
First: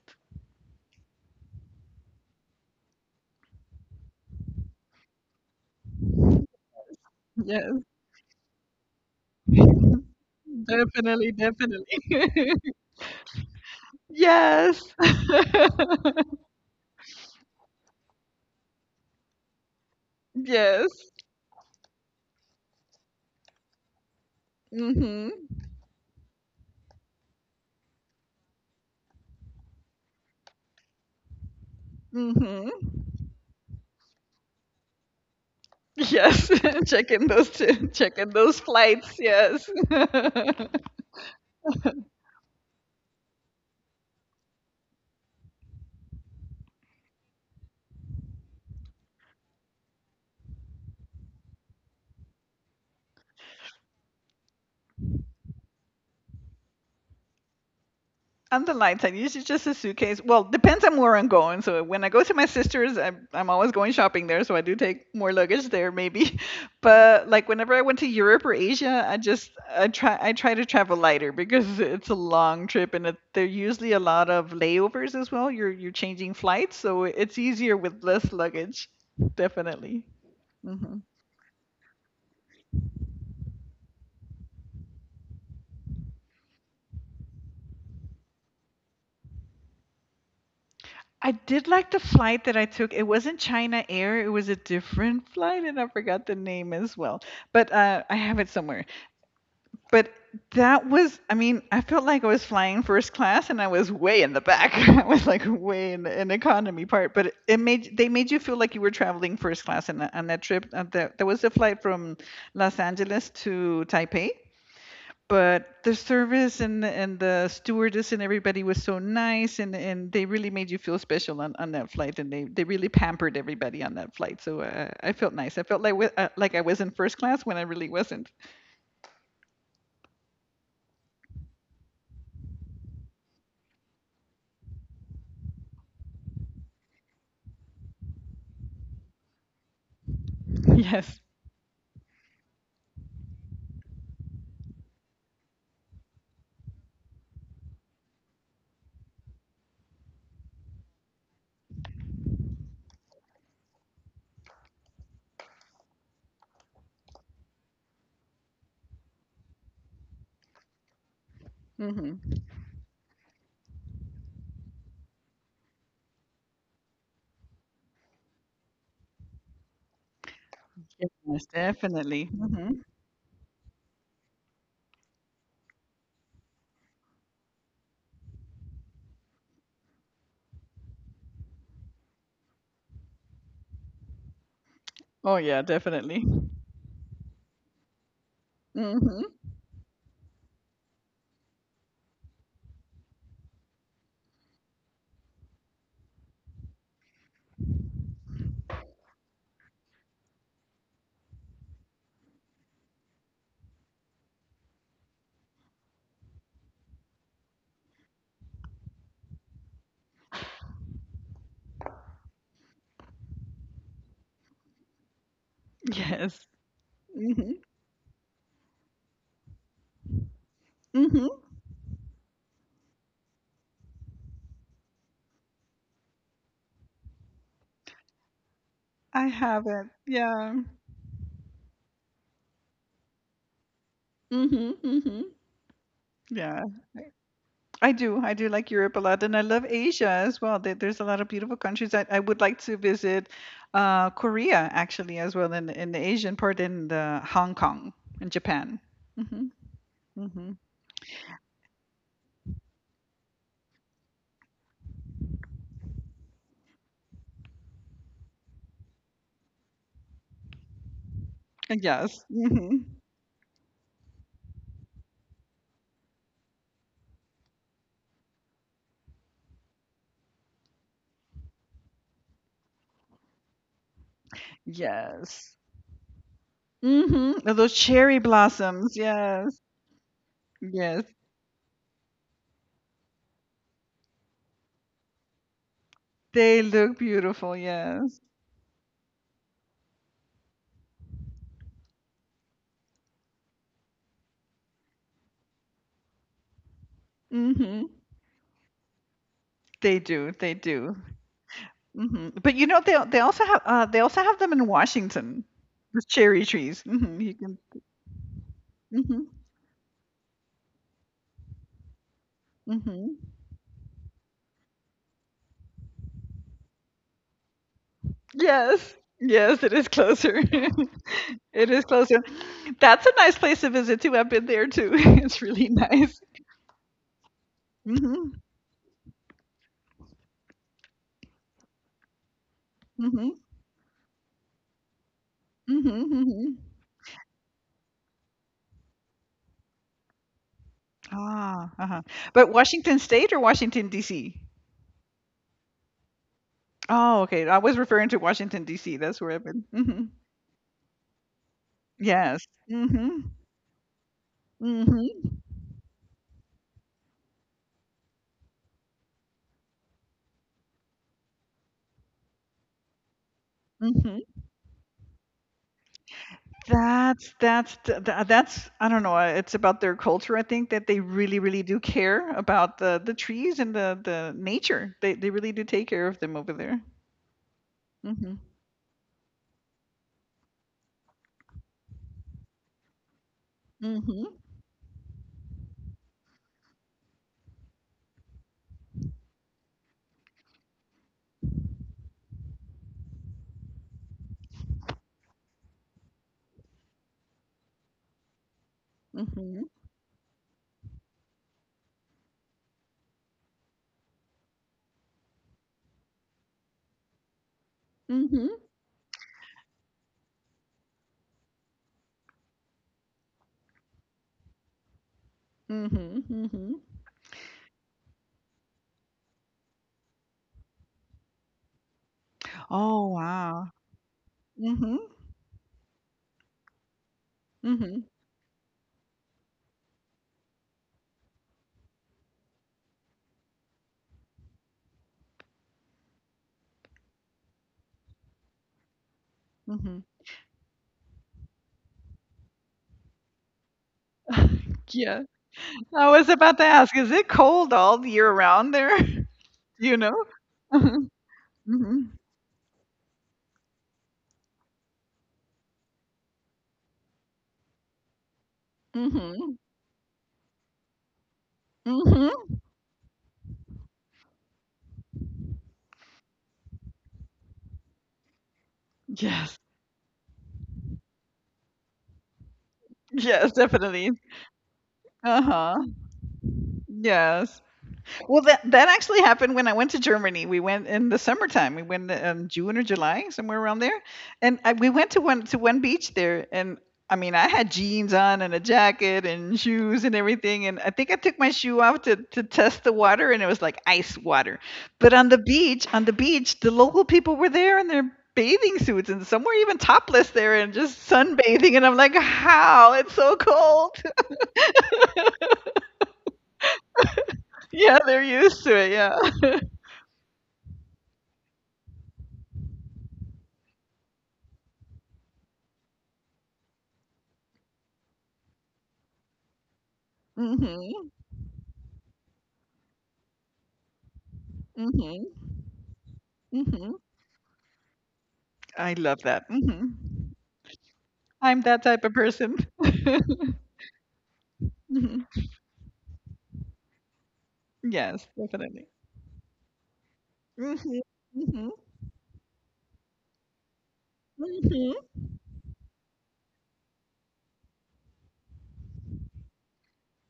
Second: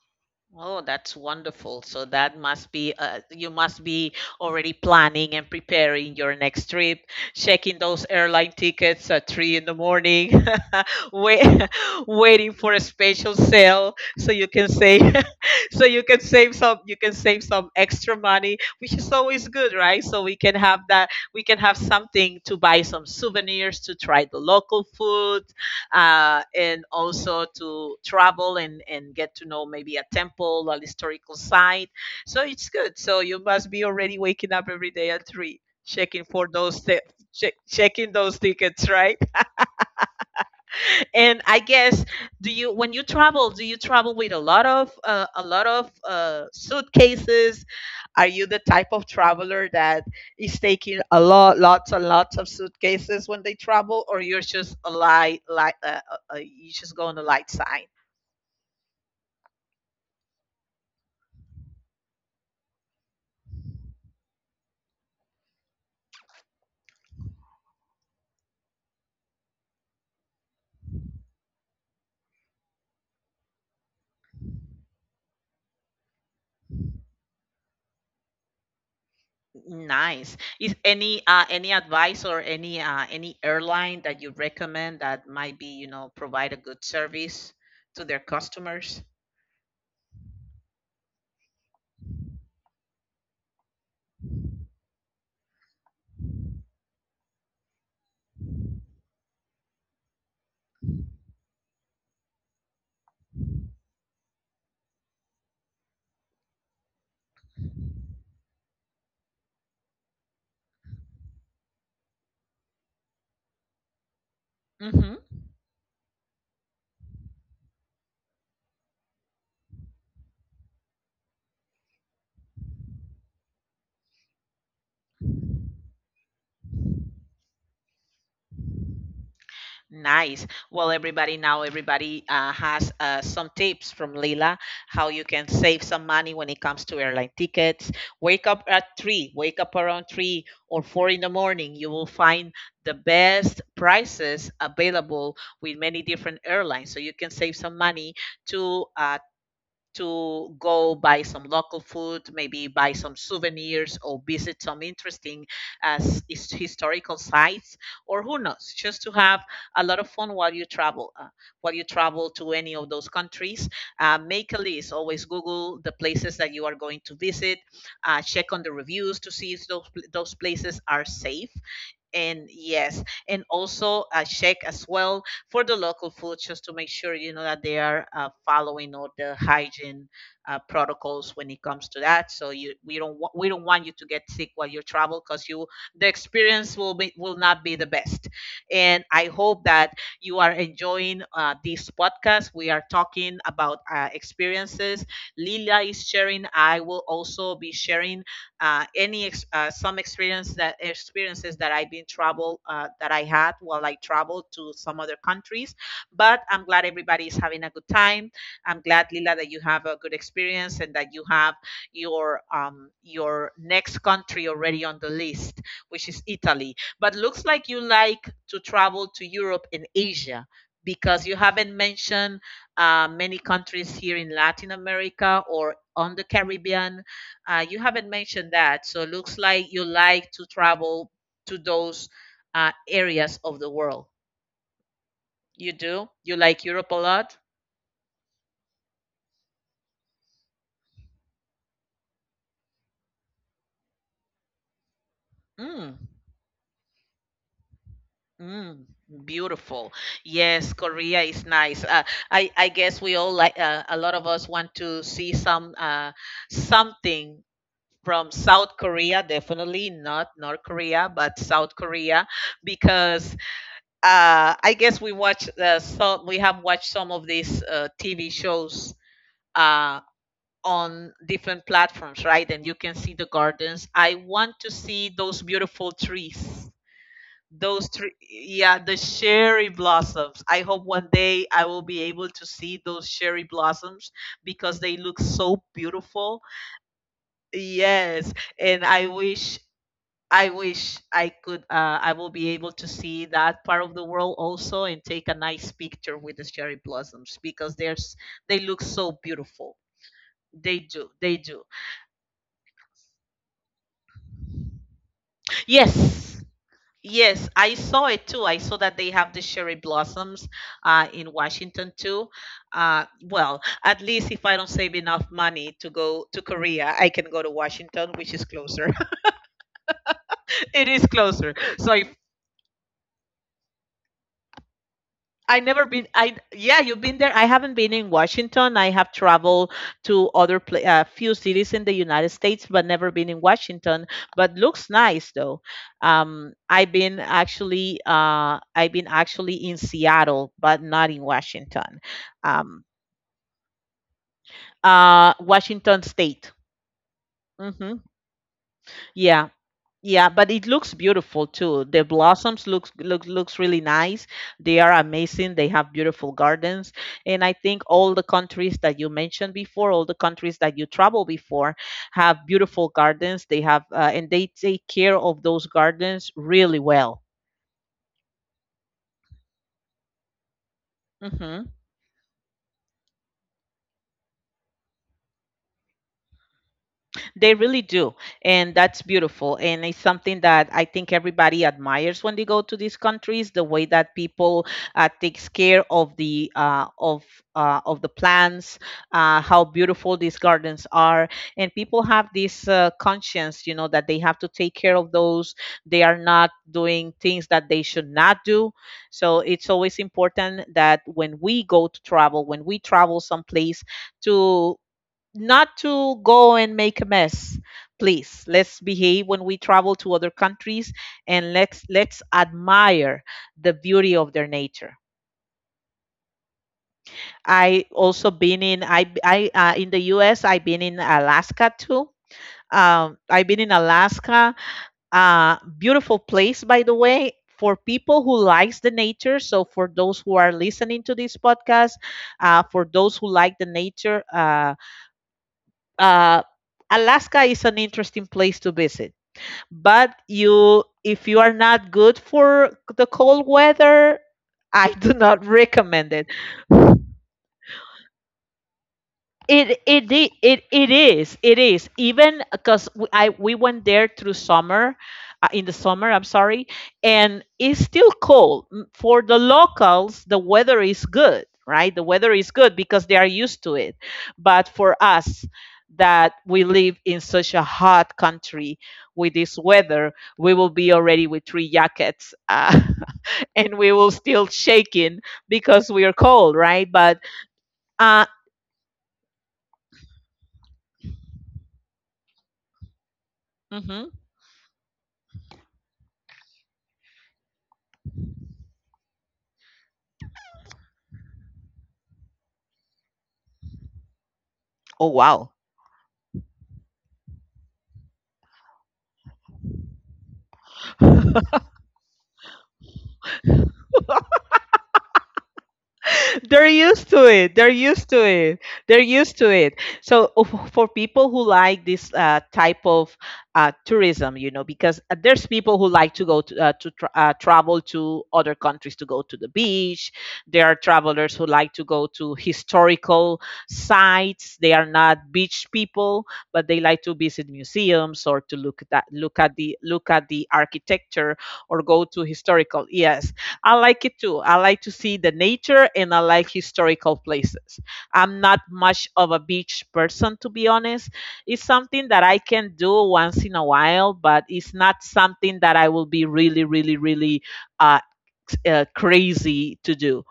Oh, that's wonderful. So that must be you must be already planning and preparing your next trip, checking
Yes,
those airline tickets at three in the morning.
definitely,
Wait,
definitely.
waiting for a special sale so you can
Yes.
save so you can save some you can save some extra money, which is always good, right? So we can have
Yes.
that we can have something to buy some souvenirs, to try the local food,
Mhm.
and also to travel and get to know maybe a temple, a historical site. So it's
Mhm.
good. So you must be already waking up every day at three, checking for
Yes. Check in those t-
checking
check in
those
those
tickets,
flights.
right?
Yes.
And I guess, do you when you travel, do you travel with a lot of suitcases? Are you the type of traveler that is taking a lot, lots and lots of suitcases when they travel, or you're just a light, light, you just go on the light side?
On the light side, usually just a suitcase. Well, depends on where I'm going. So when I go to my sister's, I'm always going shopping there, so I do take more luggage there maybe. But like whenever I went to Europe or Asia, I try to travel lighter because it's a long trip and there are usually a lot of layovers as well. You're changing flights, so it's easier with less luggage. Definitely.
Nice. Is
Mhm.
any advice or any airline that you recommend that might be, you know, provide a good service to their customers?
I did like the flight that I took. It wasn't China Air, it was a different flight, and I forgot the name as well. But I have it somewhere. But that was, I mean, I felt like I was flying first class, and I was way in the back. I was like way in the economy part. But it made they made you feel like you were traveling first class on that trip. That was a flight from Los Angeles to Taipei,
Hmm
but the service and the stewardess and everybody was so nice, and they really made you feel special on that flight, and they really pampered everybody on that flight. So I felt nice. I felt like I was in first class when I really wasn't.
Nice. Well, everybody now, everybody has some tips from Leila, how you can save some money when it comes to airline tickets. Wake up at three, wake up around three or four
Yes.
in the morning. You will find the best prices available with many different airlines. So you can save some money to uh, to go buy some local food, maybe buy some souvenirs or visit some interesting historical sites, or who knows, just to have a lot of fun while you travel. While you travel
Mm-hmm.
to any of those countries, make a list. Always Google the places that you are going to visit. Check on the reviews to see if those places are
Yes,
safe,
definitely.
and
Mm-hmm.
yes, and also check as well for the local food just to make sure you know that they are following all the hygiene protocols when it comes to that. So you we don't want you to get sick while you travel,
Oh,
because
yeah,
you the
definitely.
experience will be will not be the best. And I
Mm-hmm.
hope that you are enjoying this podcast. We are talking about experiences. Lila is sharing. I will also be sharing some experiences that I've been travel that I had while I traveled to some other countries. But I'm glad everybody is having a good time. I'm glad Lila that you have a good experience and that you have your next country already on the list, which is
Yes.
Italy. But looks
Mm-hmm.
like you like to travel to Europe and Asia because
Mm-hmm.
you haven't mentioned many countries here in Latin America or on the Caribbean. You haven't mentioned that, so
I
looks like you
haven't,
like to
yeah.
travel to those areas of the world.
Mm-hmm. Mm-hmm.
You do? You like
Yeah.
Europe a lot?
I do. I do like Europe a lot, and I love Asia as well. There's a lot of beautiful countries that I would like to visit. Korea, actually, as well, in
Mm,
the Asian part, in the Hong Kong and Japan.
mm,
Hmm.
beautiful.
Hmm.
Yes, Korea is nice. I guess we all like a lot of us want to see something from South Korea, definitely not North Korea, but South
Yes.
Korea,
Hmm.
because I guess we watch some we have watched some of these TV shows uh, on different platforms, right? And you can see the gardens. I want to see those
Yes.
beautiful trees.
Hmm. Those
Those tree,
cherry
yeah,
blossoms.
the
Yes.
cherry blossoms. I hope
Yes.
one day I will be able to see those cherry blossoms because they look so beautiful.
They look beautiful. Yes.
Yes, and I wish I wish I could I will be able to see that part of the world also and take a nice picture with the cherry blossoms because
Hmm.
there's they look so beautiful.
They do. They
They
do.
do. They do.
Hmm. But they also have they also have them in Washington. The
Yes.
cherry trees. Hmm. You
Yes,
can.
I saw it too. I saw that they have
Mm-hmm.
the cherry blossoms in Washington too. Uh,
Hmm.
well, at least if I don't save enough money to go to Korea, I can go to Washington, which is closer.
Yes. Yes, it is closer.
It is closer.
It is
So if
closer. That's a nice place to visit too. I've been there too. It's
I
really
never been.
nice.
I Yeah, you've been there. I haven't been
mm
in
hmm
Washington. I have traveled to other pla few cities in the United States, but never been in
mm
Washington. But looks nice though.
hmm hmm. Hmm.
I've been actually in Seattle, but not in
Ah,
Washington.
uh-huh. But
Um,
Washington State or Washington D.C.?
Washington State.
Oh, okay. I was
Hmm
referring to Washington D.C. That's where I've
Yeah,
been. Mm hmm
yeah, but it looks beautiful too. The
Yes.
blossoms
mm hmm
looks really nice. They
mm
are
hmm
amazing. They have beautiful gardens. And I think all the countries that you mentioned before, all the countries that you travel before have beautiful gardens. They have
mm
and
hmm
they take care of those gardens really well.
That's t tha that's I don't know, it's about their culture, I think, that they really, really
Mhm.
do care about the trees and the nature. They really do take care of them over there.
They really do.
Mhm.
And that's beautiful. And it's something that I think everybody admires when they go to these countries, the way that
Mhm.
people takes care of the of the plants, how beautiful these gardens are. And people have this conscience, you know, that they have to take care of those. They are not doing things that they should not do. So
Mhm.
it's always important that when we go to travel, when we travel someplace, to not to go and make a mess. Please,
Mhm.
let's behave when we travel to other countries, and let's admire the beauty of their nature.
Mhm. Mhm.
I in the us, I've been in Alaska too.
Oh,
I've been
wow.
in Alaska,
Mhm.
beautiful place by the way, for
Mhm.
people who likes the nature. So for those who are listening to this podcast, for those who like the nature, uh, Alaska is an interesting place to visit,
Mhm.
but you if you are not good for the cold weather, I do
Yeah.
not
I
recommend it.
was about to ask, is it cold all year round there? Do
It
you
it
know?
i- it it
Mhm.
is it is
Mhm.
even because I we went there through summer, in the summer. I'm sorry, and it's still cold for the
Mhm.
locals. The weather is good, right? The weather
Mhm.
is good because they are used to it, but for us that we live in such a hot country with
Yes.
this weather, we will be already with three jackets,
Yes,
and we will
definitely.
still shaking
Uh-huh.
because we are cold, right? But
Yes.
uh,
Well, that actually happened when I went to Germany. We went in the summertime. We went in June or July, somewhere around there,
mhm.
and we went to one beach there. And I mean, I had jeans on and a jacket and shoes and everything. And I think I took my shoe off to test the water, and it was like ice water.
Oh
But on the
wow,
beach, on the beach, the local people were there in their bathing suits, and some were even topless there and just sunbathing. And I'm like, how? It's so cold.
they're used to it. They're
Yeah,
used
they're
to it.
used to it.
They're
Yeah.
used to it. So oh, for people who like this type of tourism, you know, because there's people who like to go to, travel to other countries to go to the beach. There are
Hmm.
travelers who like to go to historical sites. They are not
Hmm.
beach people, but they
Mhm.
like to visit museums or to look at
I
that,
love that.
look at
Mhm.
the architecture
I'm
or
that
go
type of
to
person.
historical. Yes, I like it too. I like to see the
Mhm.
nature and I like historical places.
Yes,
I'm not
definitely.
much of a beach person, to be
Mhm.
honest. It's
Mhm.
something that I can do once in a while, but it's
Mhm.
not something that I will be really, really, really uh, crazy to do.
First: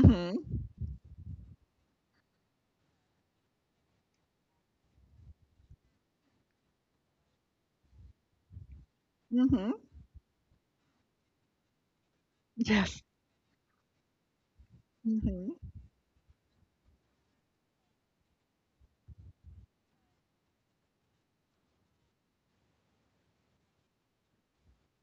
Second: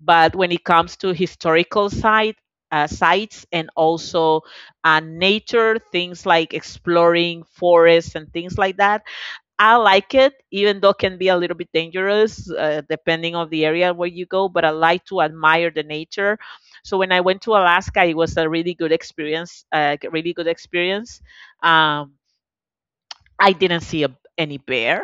But when it comes to sites and also nature, things like exploring forests and things like that,
Mhm.
I like it, even though it can be a little bit dangerous
Yes.
depending on the area where you go. But I like to
Mhm.
admire the nature. So when I went to Alaska, it was a really good experience. Really good experience. Um, I didn't see any bear.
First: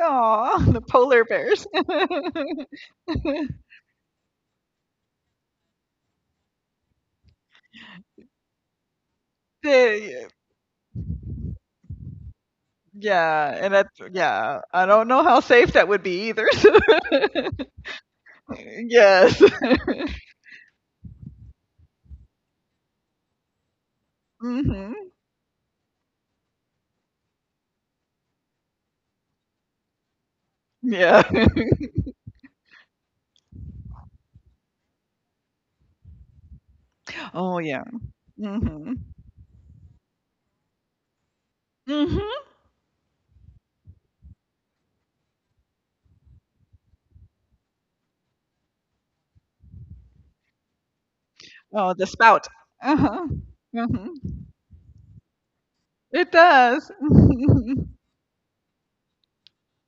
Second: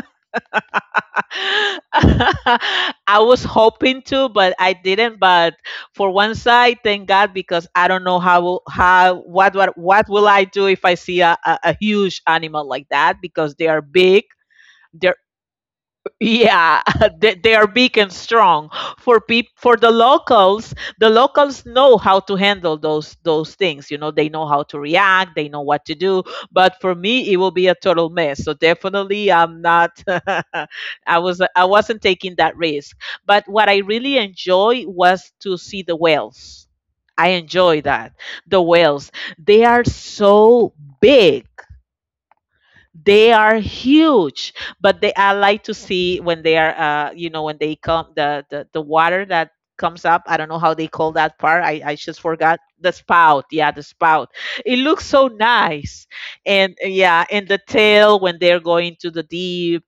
Aw, the polar bears.
I was hoping to, but I didn't. But for one side, thank God, because I don't know how what
They
will I do if I see a huge animal like that because
yeah,
they
and
are
that's
big.
yeah, I don't
They're,
know how safe that would be either.
yeah, they are big and
So.
strong.
Yes.
For the locals know how to handle those things. You know, they know how to
Mhm.
react, they know what to do. But for me, it will be a total mess. So definitely, I'm not.
Yeah.
I wasn't taking that risk. But what I really enjoy was to see the whales. I
Oh,
enjoy
yeah.
that. The
Mhm.
whales, they are so big,
Mhm.
they are huge. But they I like to see when they are you know when they come the water that comes up. I don't know how they call that part. i
Oh,
i
the
just
spout.
forgot. The
Uh-huh.
spout, yeah, the
Mhm.
spout. It looks so nice.
It
And
does.
yeah, and the tail when they're going to the deep,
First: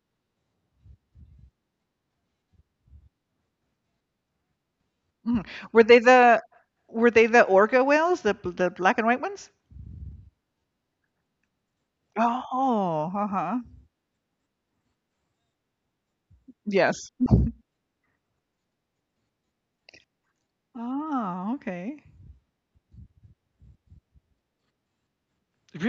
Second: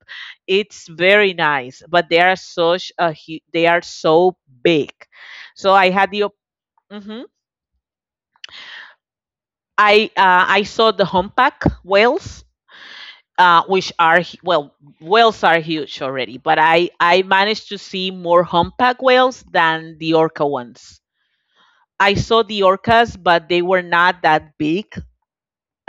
it's very nice. But they are such they are so big.
Mhm.
So
Were
I
they
had
the were
mhm.
they the orca whales, the black and white ones?
I I saw the humpback whales,
Oh, uh-huh.
well, whales are huge already. But i
Yes.
i managed to see more humpback whales than the orca ones.
Oh, okay.
I saw the orcas, but they were not that big.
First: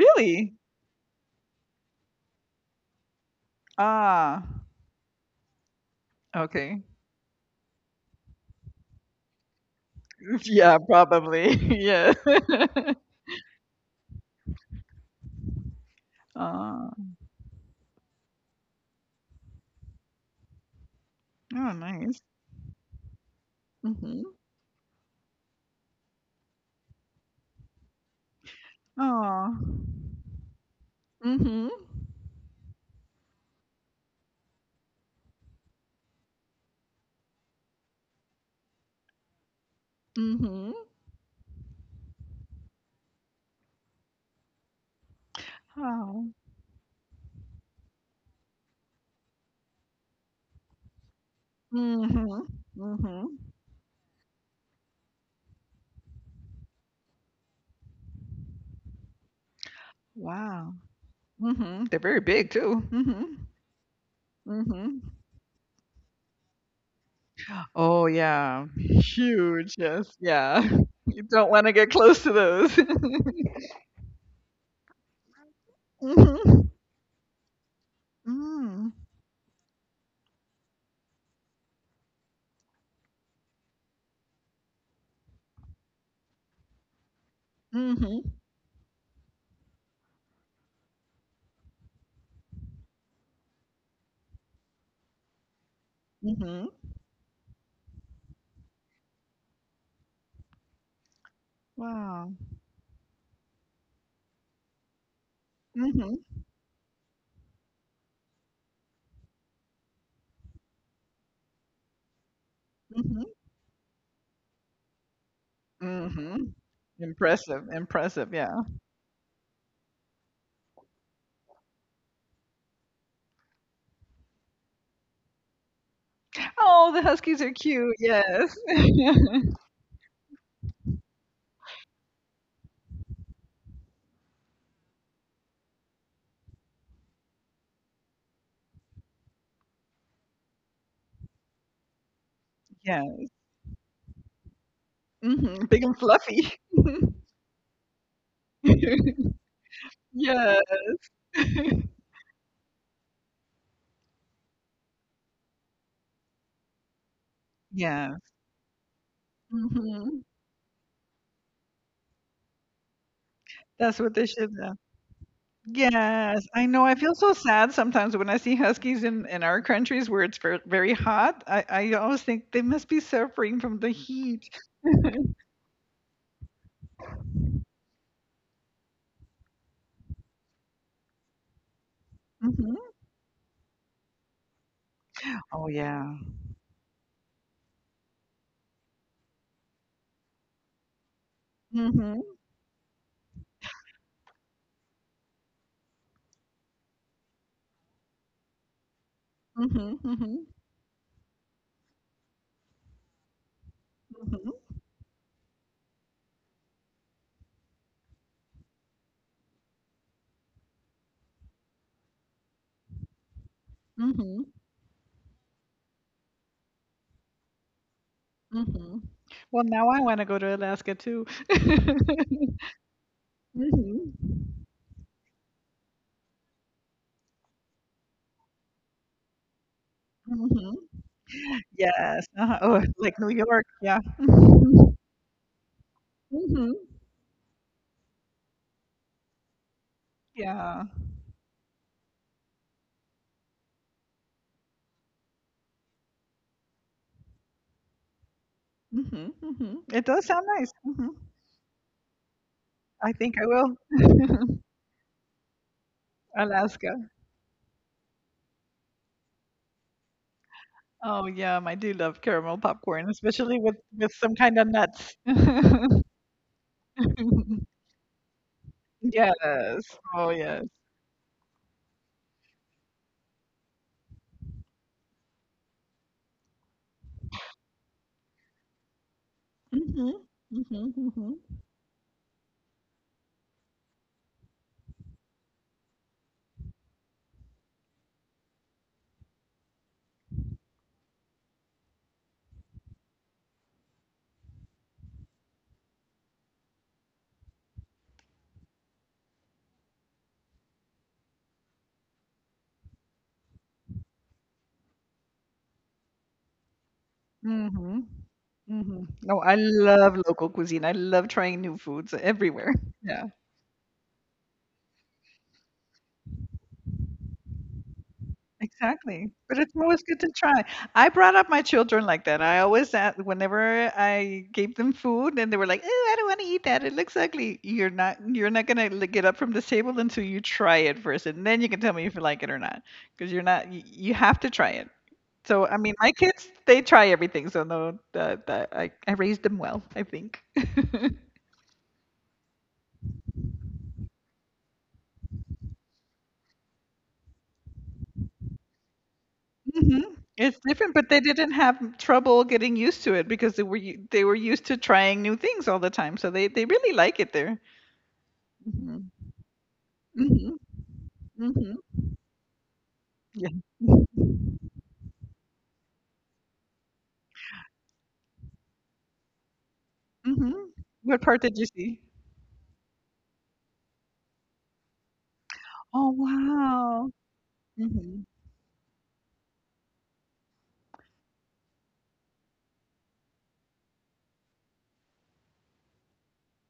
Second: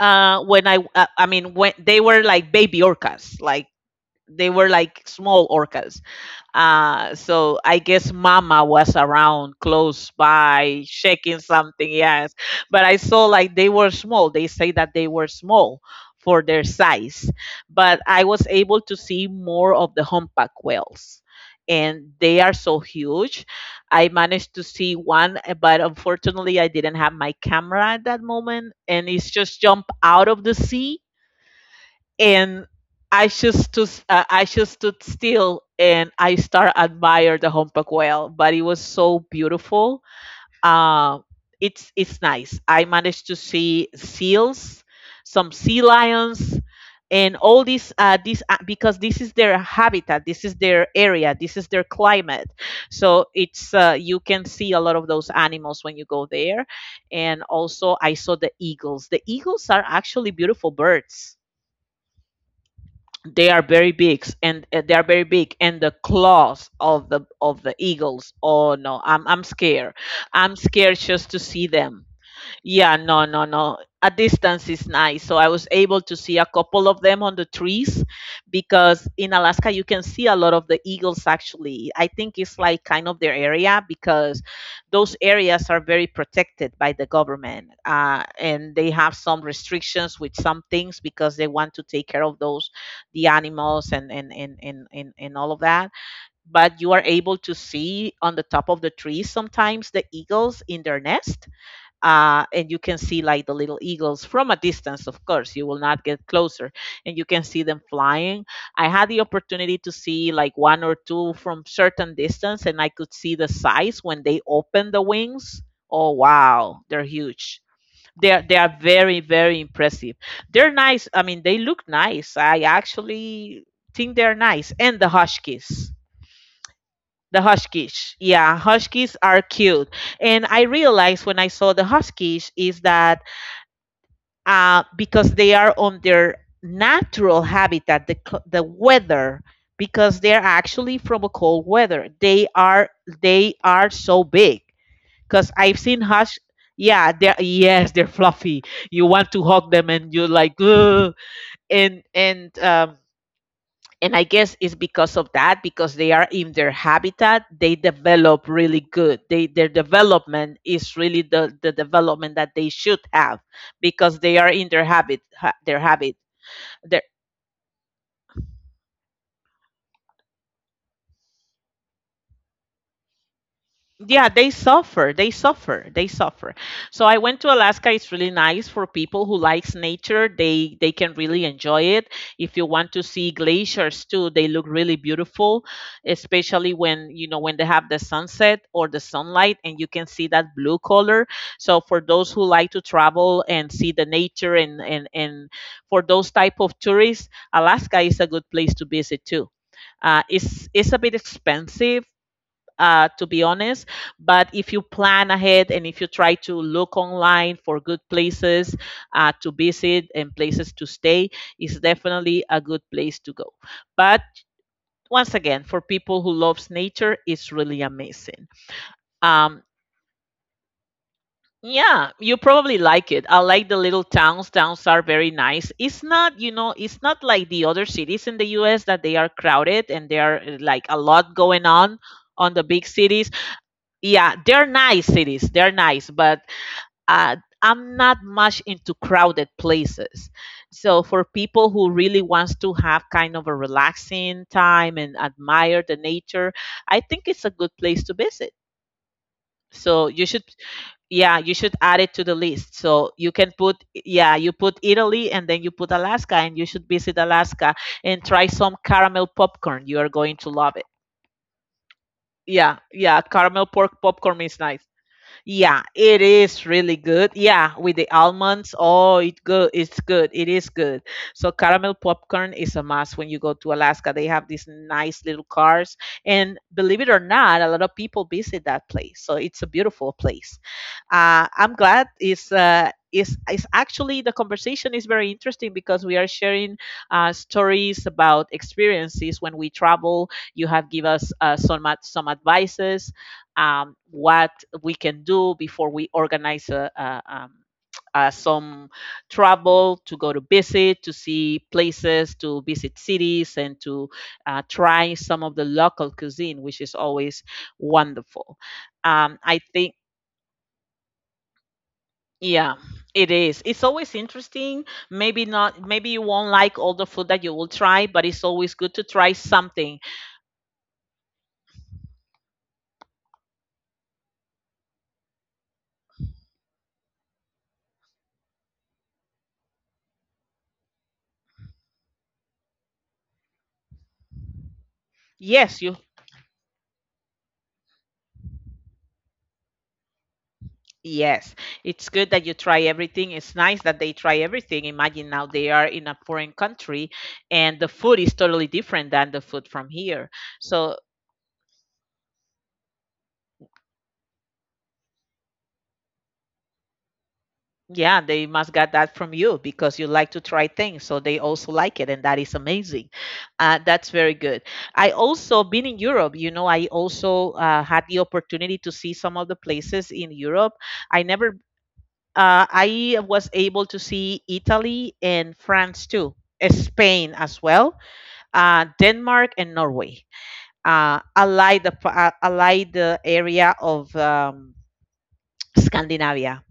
When I I mean, when they were like baby orcas, like,
Ah,
they were like small orcas,
okay.
so I guess Mama was around close
Yeah,
by shaking
probably.
something,
Yeah.
yes. But I saw like they were small. They say that they were small for their
Ah.
size, but I was able to see more of the humpback whales.
Oh,
And
nice.
they are so huge. I
Mm-hmm.
managed to see one, but unfortunately, I didn't have my camera at that moment, and it's
Oh.
just jumped out of the sea,
Mm-hmm.
and I just stood still, and I start admire the humpback whale. But it was so beautiful.
Mm-hmm.
Um, it's nice. I managed to see seals, some sea
Oh.
lions, and all these because this is their habitat, this is their area, this is their
Mm-hmm.
climate.
Mm-hmm.
So it's you can see a lot of those animals when you go there. And also I saw the eagles. The eagles are actually beautiful
Wow.
birds.
Mm-hmm. They're very big too. Mm-hmm.
They are very big, and
Mm-hmm.
the claws of the
Oh,
eagles,
yeah.
oh no, I'm
Huge,
scared.
yes,
I'm
yeah.
scared
You
just to
don't
see
wanna get
them.
close to those.
Yeah, no, no, no. A distance is nice. So I was able to see a
Mhm.
couple of them on the trees,
Mm.
because in Alaska you can see a lot of the eagles, actually. I think it's like kind of their area, because those areas are very protected by the government,
Mhm,
and they have some restrictions with some things because they want to take care of those, the animals, and all of that.
mhm.
But you are able to see on the top of the trees sometimes the eagles in their nest,
Wow.
and you can see like the little eagles from a distance. Of course, you will not
Mhm,
get closer, and you can see them flying. I had the opportunity to see like one or two from certain distance, and I could
mhm,
see the size when they open the wings. Oh
mhm.
wow, they're huge.
Impressive, impressive,
They
yeah.
are very impressive. They're nice, I mean, they look nice. I actually think they're nice. And the huskies,
Oh, the
the
huskies are cute,
huskies, yeah,
yes.
huskies are cute. And I realized when I saw the huskies is that, because they are on their natural habitat, the weather, because they are actually from a cold weather. They are,
Yeah.
they are so big. Because
Mhm,
I've
big
seen
and fluffy.
yeah, they're, yes, they're fluffy. You want to hug them, and you're like,
Yeah.
ugh. and and um, and I guess it's because of that, because they are in their habitat, they
Yeah.
develop really good. They, their
Mhm.
development is really the development that they should have,
That's what
because
they
they are
should
in their their habit.
yes, I know. I feel so sad sometimes when I see huskies in our countries where it's very hot. I always think they must be suffering from the
Yeah, they
heat.
suffer, they suffer, they suffer. So I went to Alaska. It's really nice for people who likes nature, they can really enjoy it. If you
Mhm.
want to see glaciers too, they look really beautiful,
Oh, yeah.
especially when, you know, when they have the sunset or the sunlight and you can see that blue color. So for
Mhm.
those who like to travel and see the nature and for those type of tourists, Alaska is a good place to visit too.
Mhm. Mhm.
It's a bit expensive, to be honest. But
Mhm.
if you plan ahead and if you try to look online for good places to visit and places to stay, it's definitely a good place to go. But
Mhm.
once again, for people who loves nature, it's really amazing.
Mhm.
Um,
Well, now I wanna go to Alaska too.
yeah, you probably like it. I like the little
Mhm.
towns. Towns are very nice. It's not, you know, it's not like the other cities in the US that they are crowded and there are like
Mhm.
a lot going
Yes.
on
Uh-huh.
the
Oh,
big
like
cities.
New York. Yeah.
Yeah, they're
Mhm.
nice cities, they're nice, but
Mhm.
uh, I'm not much into crowded places.
Yeah.
So for people who really wants to have kind of a relaxing time and admire the nature, I think it's a good place to visit.
Mhm. Mhm.
So
It
you
does
should,
sound nice. Mhm.
yeah, you should add it to the list, so
I
you
think I
can put,
will.
yeah, you put Italy and then you put Alaska, and you should
Alaska.
visit Alaska and try some caramel popcorn. You are going to love it.
Oh, yum, I do love caramel
Yeah,
popcorn,
yeah,
especially
caramel
with
pork
with some
popcorn is
kinda
nice.
nuts.
Yeah, it is really good. Yeah, with the almonds. Oh, it good.
Yes.
It's
Oh,
good. It
yes.
is good. So caramel popcorn is a must when you go to Alaska. They have these nice little cars, and believe it or not, a lot of people visit that place. So it's a
Mhm.
beautiful place.
Mhm, mhm.
I'm glad it's. Is actually the conversation is very interesting because we are sharing stories about experiences when we travel. You have give us some advices what we can do before we organize a, some travel to go to visit, to see places, to visit cities, and to try some of the local cuisine, which is always
Mhm.
wonderful.
Mhm. No, I
I think,
love local cuisine. I love trying new foods everywhere.
yeah,
Yeah.
it is. It's always interesting. Maybe not, maybe you won't like all the food that you will try, but it's always good to
Exactly,
try
but it's
something.
always good to try. I brought up my children like that. I always a whenever I gave them food and they were like, "Oh, I don't want to eat that. It looks ugly." You're not gonna get up from the table until you try it first, and then you can tell me if you like it or not. Because you're not you, you have to try it. So I
Yes,
mean,
you
my kids they try everything. So no, that I raised them well, I think.
Yes, it's good that you try everything. It's nice that they try everything. Imagine now they are in a foreign country and the food is totally different than the food from
Mhm.
here.
It's different,
So,
but they didn't have trouble getting used to it because they were used to trying new things all the time, so they really like it there.
yeah, they must got
Mhm.
that from you because you like to
Mhm.
try things. So they also
Mhm.
like it, and that is amazing.
Yeah.
That's very good. I also been in Europe. You know, I also had the opportunity to see some of the places in
Mhm.
Europe.
What
I
part did
never.
you see?
I was able to see Italy and France
Oh
too,
wow.
Spain as well,
Mhm.
Denmark and Norway, ally the area of Scandinavia,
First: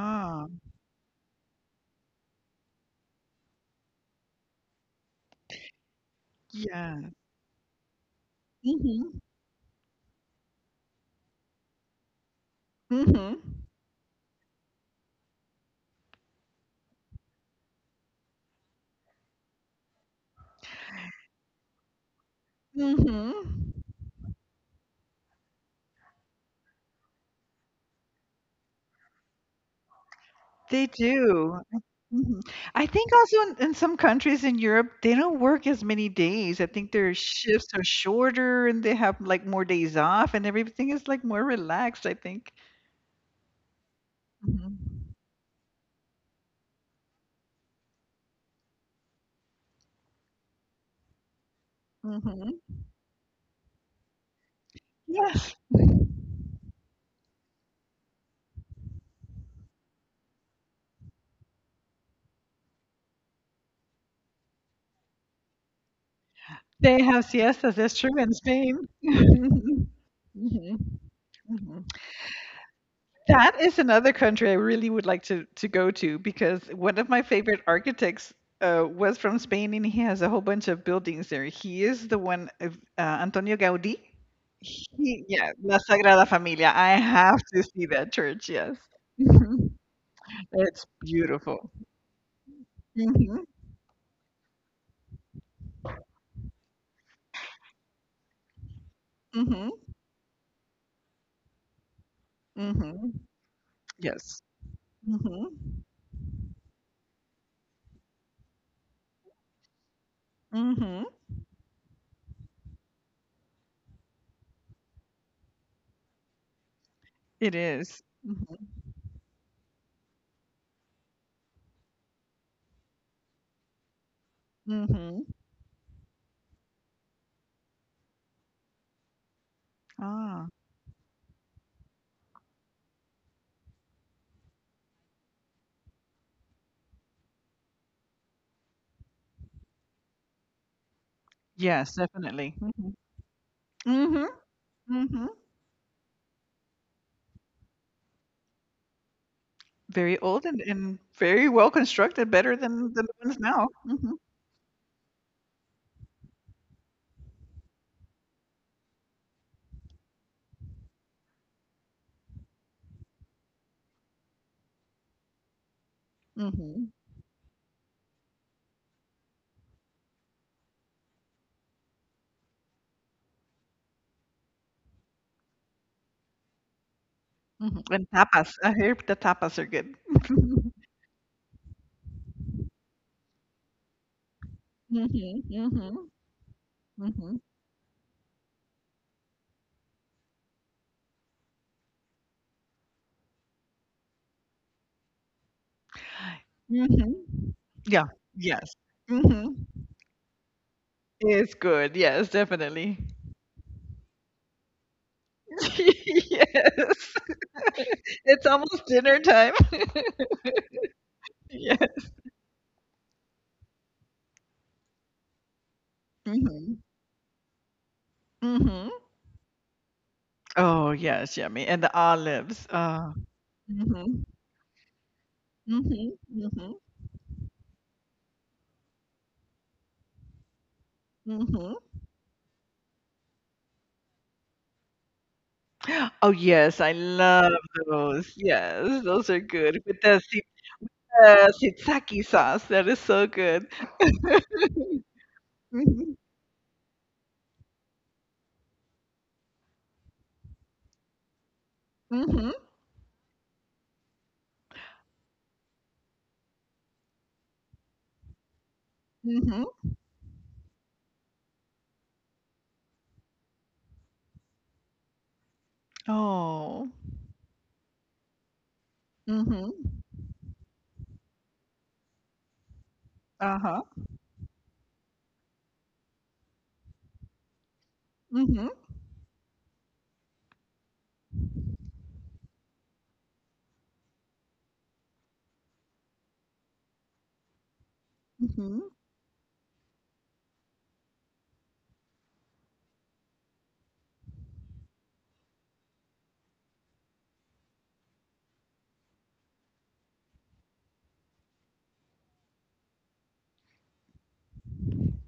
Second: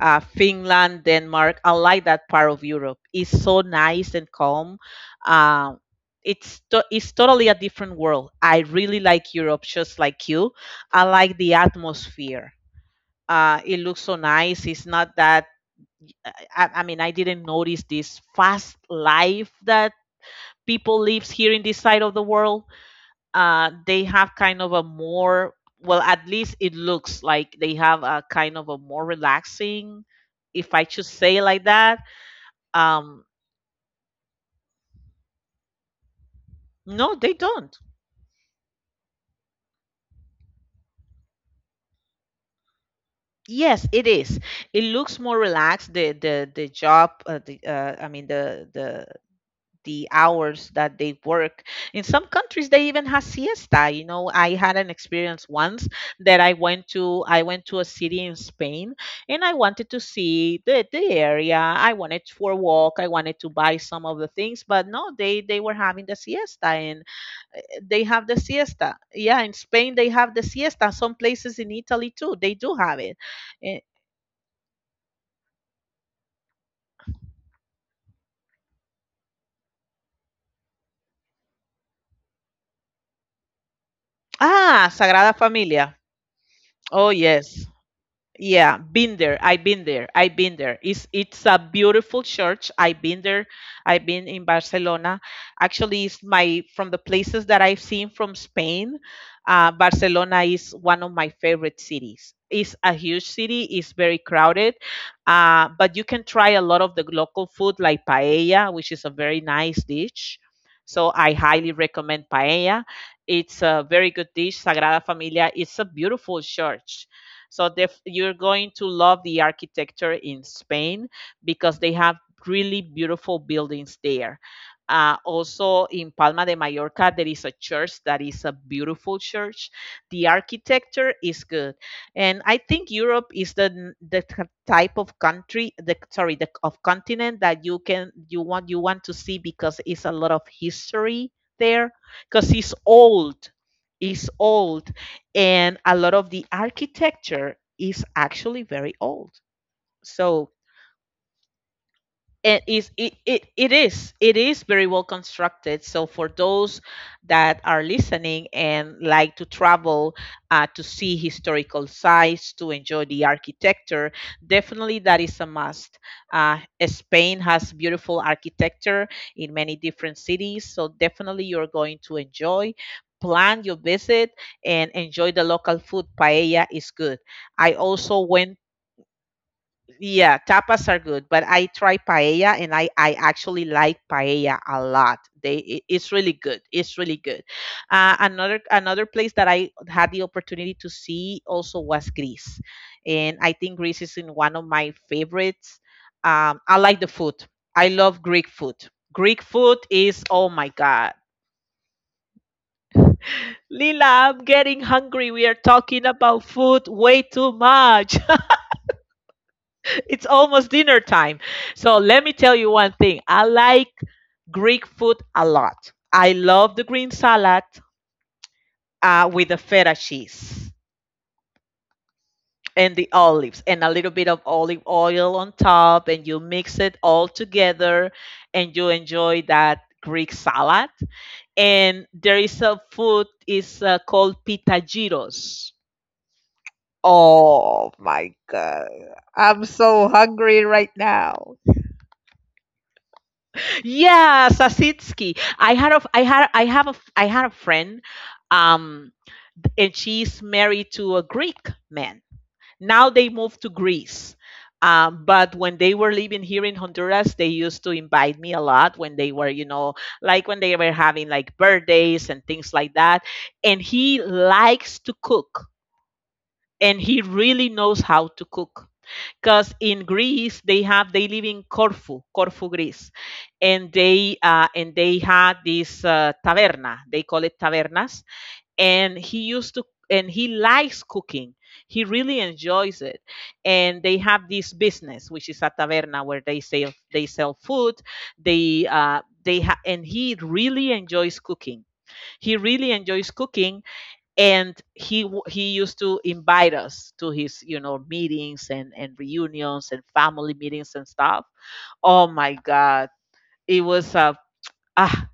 Finland, Denmark, ally that part of Europe. It's so nice and calm. Uh,
Yeah.
it's totally a different world. I really
Mhm.
like Europe, just like you. I like the atmosphere.
Mhm.
It looks so nice. It's not that. I mean, I didn't notice this fast life that people lives here in this side of the world. Uh,
Mhm.
they have kind of a more, well, at least it looks like they have a kind of a more relaxing, if I
They
should say it
do.
like
I
that.
mhm. I think
um
also in some countries in Europe, they don't work as many days. I think
no,
their
they
shifts
don't.
are shorter and they have, like, more days off and everything is, like, more relaxed, I think.
Yes, it is.
Mhm.
It looks more relaxed, the job the I mean the hours that they work. In some
Mhm.
countries, they even have siesta. You know, I had an experience
Yes.
once that I went to a city in Spain, and I wanted to see the area. I wanted for a walk. I wanted to buy some of the things, but no, they were having the siesta,
They
and
have siestas, that's
they
true
have
in
the
Spain.
siesta. Yeah, in Spain they have the
Mhm.
siesta. Some places in
Mhm.
Italy too, they do have it.
That is
Eh,
another country I really would like to go to because one of my favorite architects was from Spain and he has a whole bunch of buildings there. He is the one of Antonio Gaudí.
Sagrada
Yeah, La
Familia.
Sagrada Familia. I
Oh
have to
yes.
see that church. Yes,
Yeah, been there.
Mhm.
I've been there.
It's
It's a
beautiful.
beautiful church. I've been
Hmm.
there. I've been in Barcelona. Actually, it's my from the places that I've seen from Spain.
Hmm.
Barcelona is one of my favorite cities. It's a
Hmm.
huge city. It's very
Yes.
crowded,
Hmm.
but you can try a lot of the local food like paella, which is a very nice dish.
Hmm.
So I highly recommend paella. It's a very good dish. Sagrada Familia. It's a beautiful church,
It is.
you're
Mm-hmm.
going to love the architecture in Spain because they have really beautiful buildings there.
Mm-hmm.
Also in Palma de Mallorca, there is a church that is a beautiful church. The
Ah,
architecture is good, and I think Europe is the n- the t- type of country, the sorry, the of continent that you can you want to see because it's a lot of history there
yes,
because
definitely.
it's
Mm-hmm.
old. It's
Mm-hmm.
old
Mm-hmm.
and a lot of the architecture is actually very old.
Very old
So
and very well constructed, better
it is
than the ones now.
it is
Mhm,
it is very well constructed, so for those that are listening and like to travel, to see historical sites, to enjoy the architecture, definitely that is a must. uh,
mhm,
Spain has beautiful architecture in many different cities, so definitely you're going to enjoy, plan your visit and enjoy the local food. Paella is good. I
mhm, and
also went.
tapas. I hear the tapas are good.
Yeah, tapas are good, but I try paella and I actually like paella a lot.
Mhm,
It's
mhm,
really good. It's really
mhm,
good. Another place that I had the opportunity to see also was Greece, and I think Greece is in one of my favorites. I like the
mhm.
food. I
Yeah,
love Greek
yes.
food. Greek
Mhm.
food is oh my god.
It's good. Yes, definitely.
Lila, I'm getting hungry. We are talking about
Yes.
food way too much.
It's almost dinner time.
It's almost dinner time.
Yeah.
So let me tell you one thing. I like Greek food a lot. I love
Mhm,
the green salad
mhm.
with the feta cheese
Oh, yes, yummy. And the olives.
and the olives and a little
Mhm,
bit of olive oil on top,
mhm,
and you
mhm,
mix it all together and you enjoy that Greek salad.
mhm.
And there is a food is called pita gyros.
Oh, yes, I love
Oh my
those.
god.
Yes, those are
I'm
good. With
so
the
hungry right now.
tzatziki sauce, that is so good.
Yeah, Sasitsky.
Mhm,
I had a friend, um and she's married to a Greek man.
mhm,
Now they moved to Greece. But when they were living here in Honduras, they used to invite me a lot when they were, you
mhm.
know, like when they were having like birthdays and things like that. And he likes to cook
Oh.
and he really knows how to cook because
Mhm.
in Greece they live in Corfu, Corfu, Greece,
Uh-huh.
and they had this taverna. They call it tavernas,
Mhm,
and he used to and he likes cooking. He really enjoys it, and they have this business which is a taverna where they sell food.
mhm.
And he really enjoys cooking. He really enjoys cooking and he used to invite us to his, you know, meetings and reunions and family meetings and stuff. Oh my god, it was ah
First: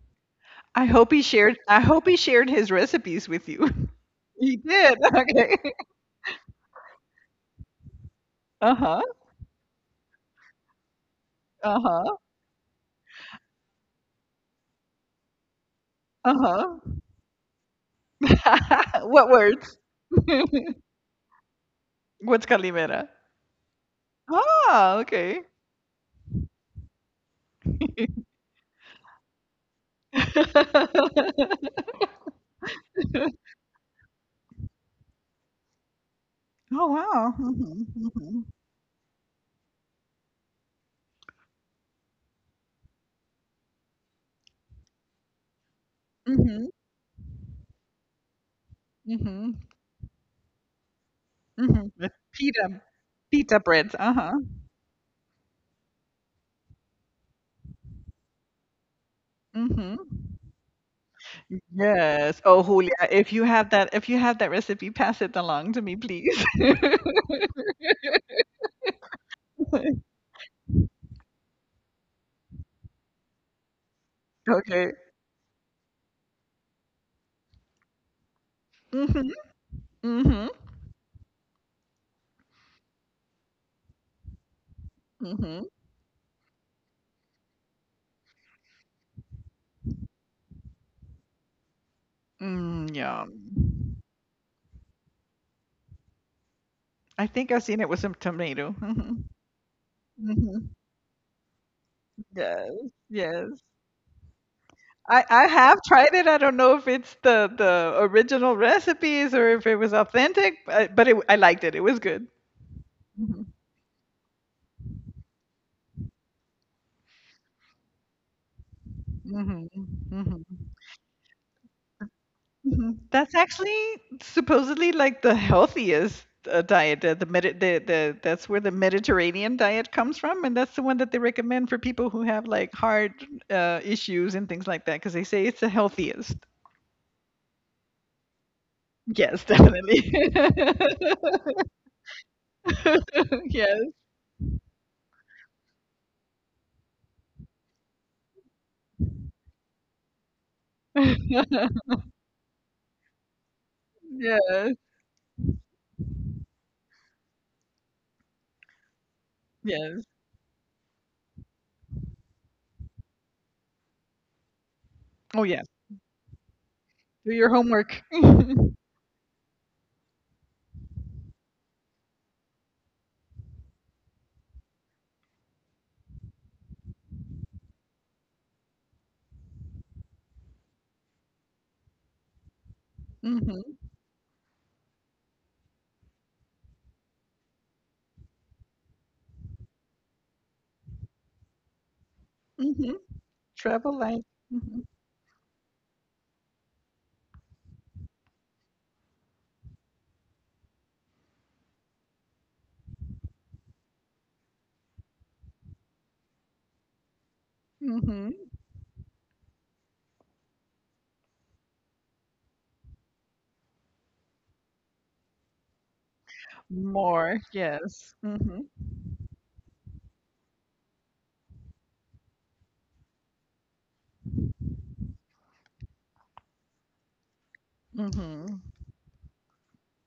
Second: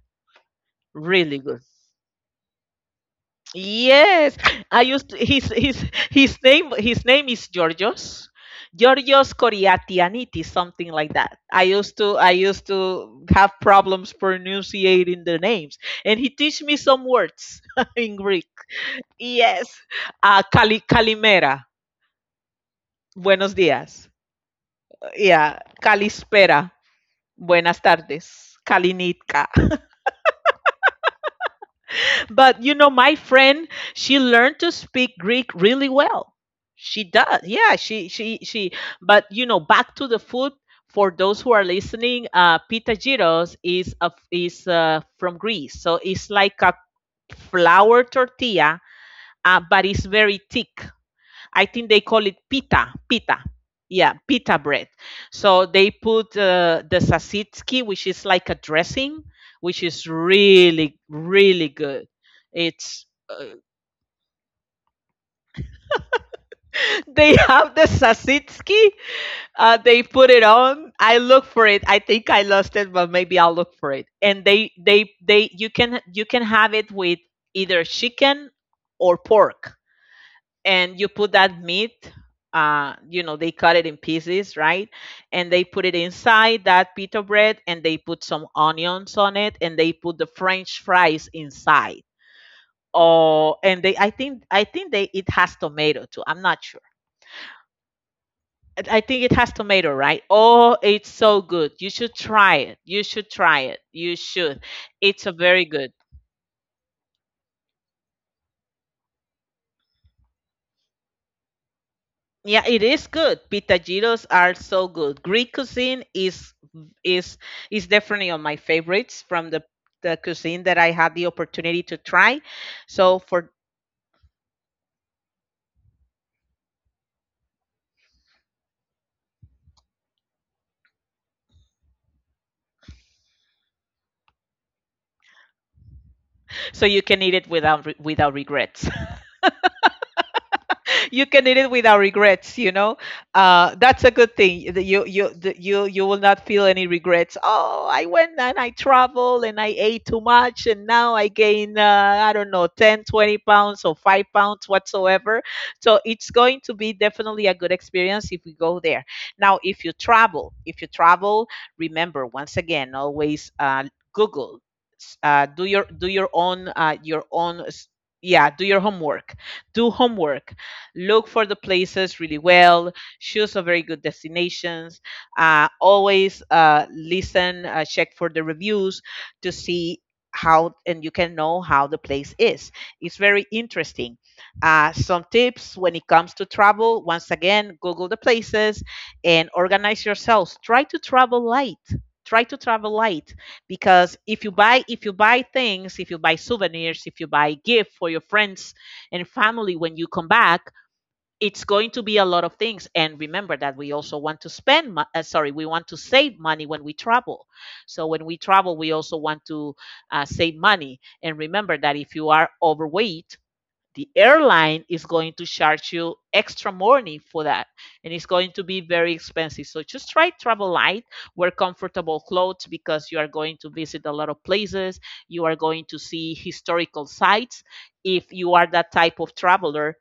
really good.
I hope he shared his recipes with you.
Yes,
He
I
did.
used to,
Okay.
his name is Georgios.
Uh-huh.
Georgios Koriatianitis, something like that.
Uh-huh.
I used to have problems pronunciating the names, and he teach me
Uh-huh.
some words in Greek.
What
Yes.
words?
Kalimera.
What's calimera?
Buenos días.
Ah, okay.
Yeah, Kalispera. Buenas tardes. Kalinitka. But you know, my friend, she learned to speak Greek really well.
Oh,
She
wow.
does. Yeah,
Mhm, mhm.
she. But you know, back to the food. For those who are listening, pita gyros is, from Greece, so it's like
Mhm,
a flour tortilla,
mhm,
but it's very thick. I
mhm.
think they
With
call it pita.
pita breads,
Yeah,
uh-huh.
pita bread. So they put the sasitski, which is like a dressing, which
Mhm.
is really, really good.
Yes. Oh, Julia,
It's
if you have that recipe, pass it along to me, please.
they have the sasitski. They put it on. I look for it. I think I lost it, but maybe I'll look for it. And
Okay.
they. You can have it with either chicken or
Mhm,
pork
mhm,
and you put that meat, you know, they cut it in pieces, right, and
mhm.
they put it inside that pita bread and they put some onions on it and they put the french fries inside.
Mm, yum.
Oh, and they, I think they it has tomato too. I'm not sure. i
I think I've seen it with some tomato.
I
Mhm,
think it has tomato, right?
mhm.
Oh, it's so good.
Yes, yes.
You should. It's a
I
very
have
good.
tried it. I don't know if it's the original recipes or if it was authentic, but I liked it. It was good.
Yeah, it is good.
Mhm,
Pitagiros are so good. Greek cuisine is is is definitely on my favorites from
mhm,
the
mhm,
cuisine that I had the opportunity to try.
mhm.
So
That's
for,
actually supposedly like the healthiest diet. The, Medi- the that's where the Mediterranean diet comes from, and that's the one that they recommend for people who have like heart issues and things like that, because they say it's the healthiest.
so you can eat it without without regrets.
Yes, definitely.
You can eat it without regrets.
Yes.
That's a good thing that you will not feel any regrets. Oh, I went and I traveled and I ate too much and now I gain, I don't know, 10, 20 pounds or 5 pounds
Yes.
whatsoever. So it's going to be definitely a good experience if we go there. Now if you
Yes.
travel if you travel remember, once again, always, Google,
Oh yes.
do your do your own uh, your
Do your
own s-
homework.
Yeah, do your homework. Do homework. Look for the places really well, choose a very good destinations, always, listen, check for the reviews to see how and you can know how the place is. It's very
Mhm.
interesting. Some tips when it comes to travel: once again, Google the places and organize yourselves. Try to travel light. try to
Mhm.
travel light
Travel
because
light. Mhm.
if you buy things if you buy souvenirs, if you buy gift for your friends and family, when you come back it's going to be a lot of things. And remember that we also want to spend mo- sorry we want to save money when we travel. So when
Mhm.
we travel we also want to save money. And remember that if you are overweight, the airline is going to charge you extra money
More.
for that,
Yes.
and it's going
Mhm.
to be very expensive. So just try travel light. Wear comfortable clothes, because you are going to visit a lot of places, you are going to see historical sites, if you
Mhm.
are that type of traveler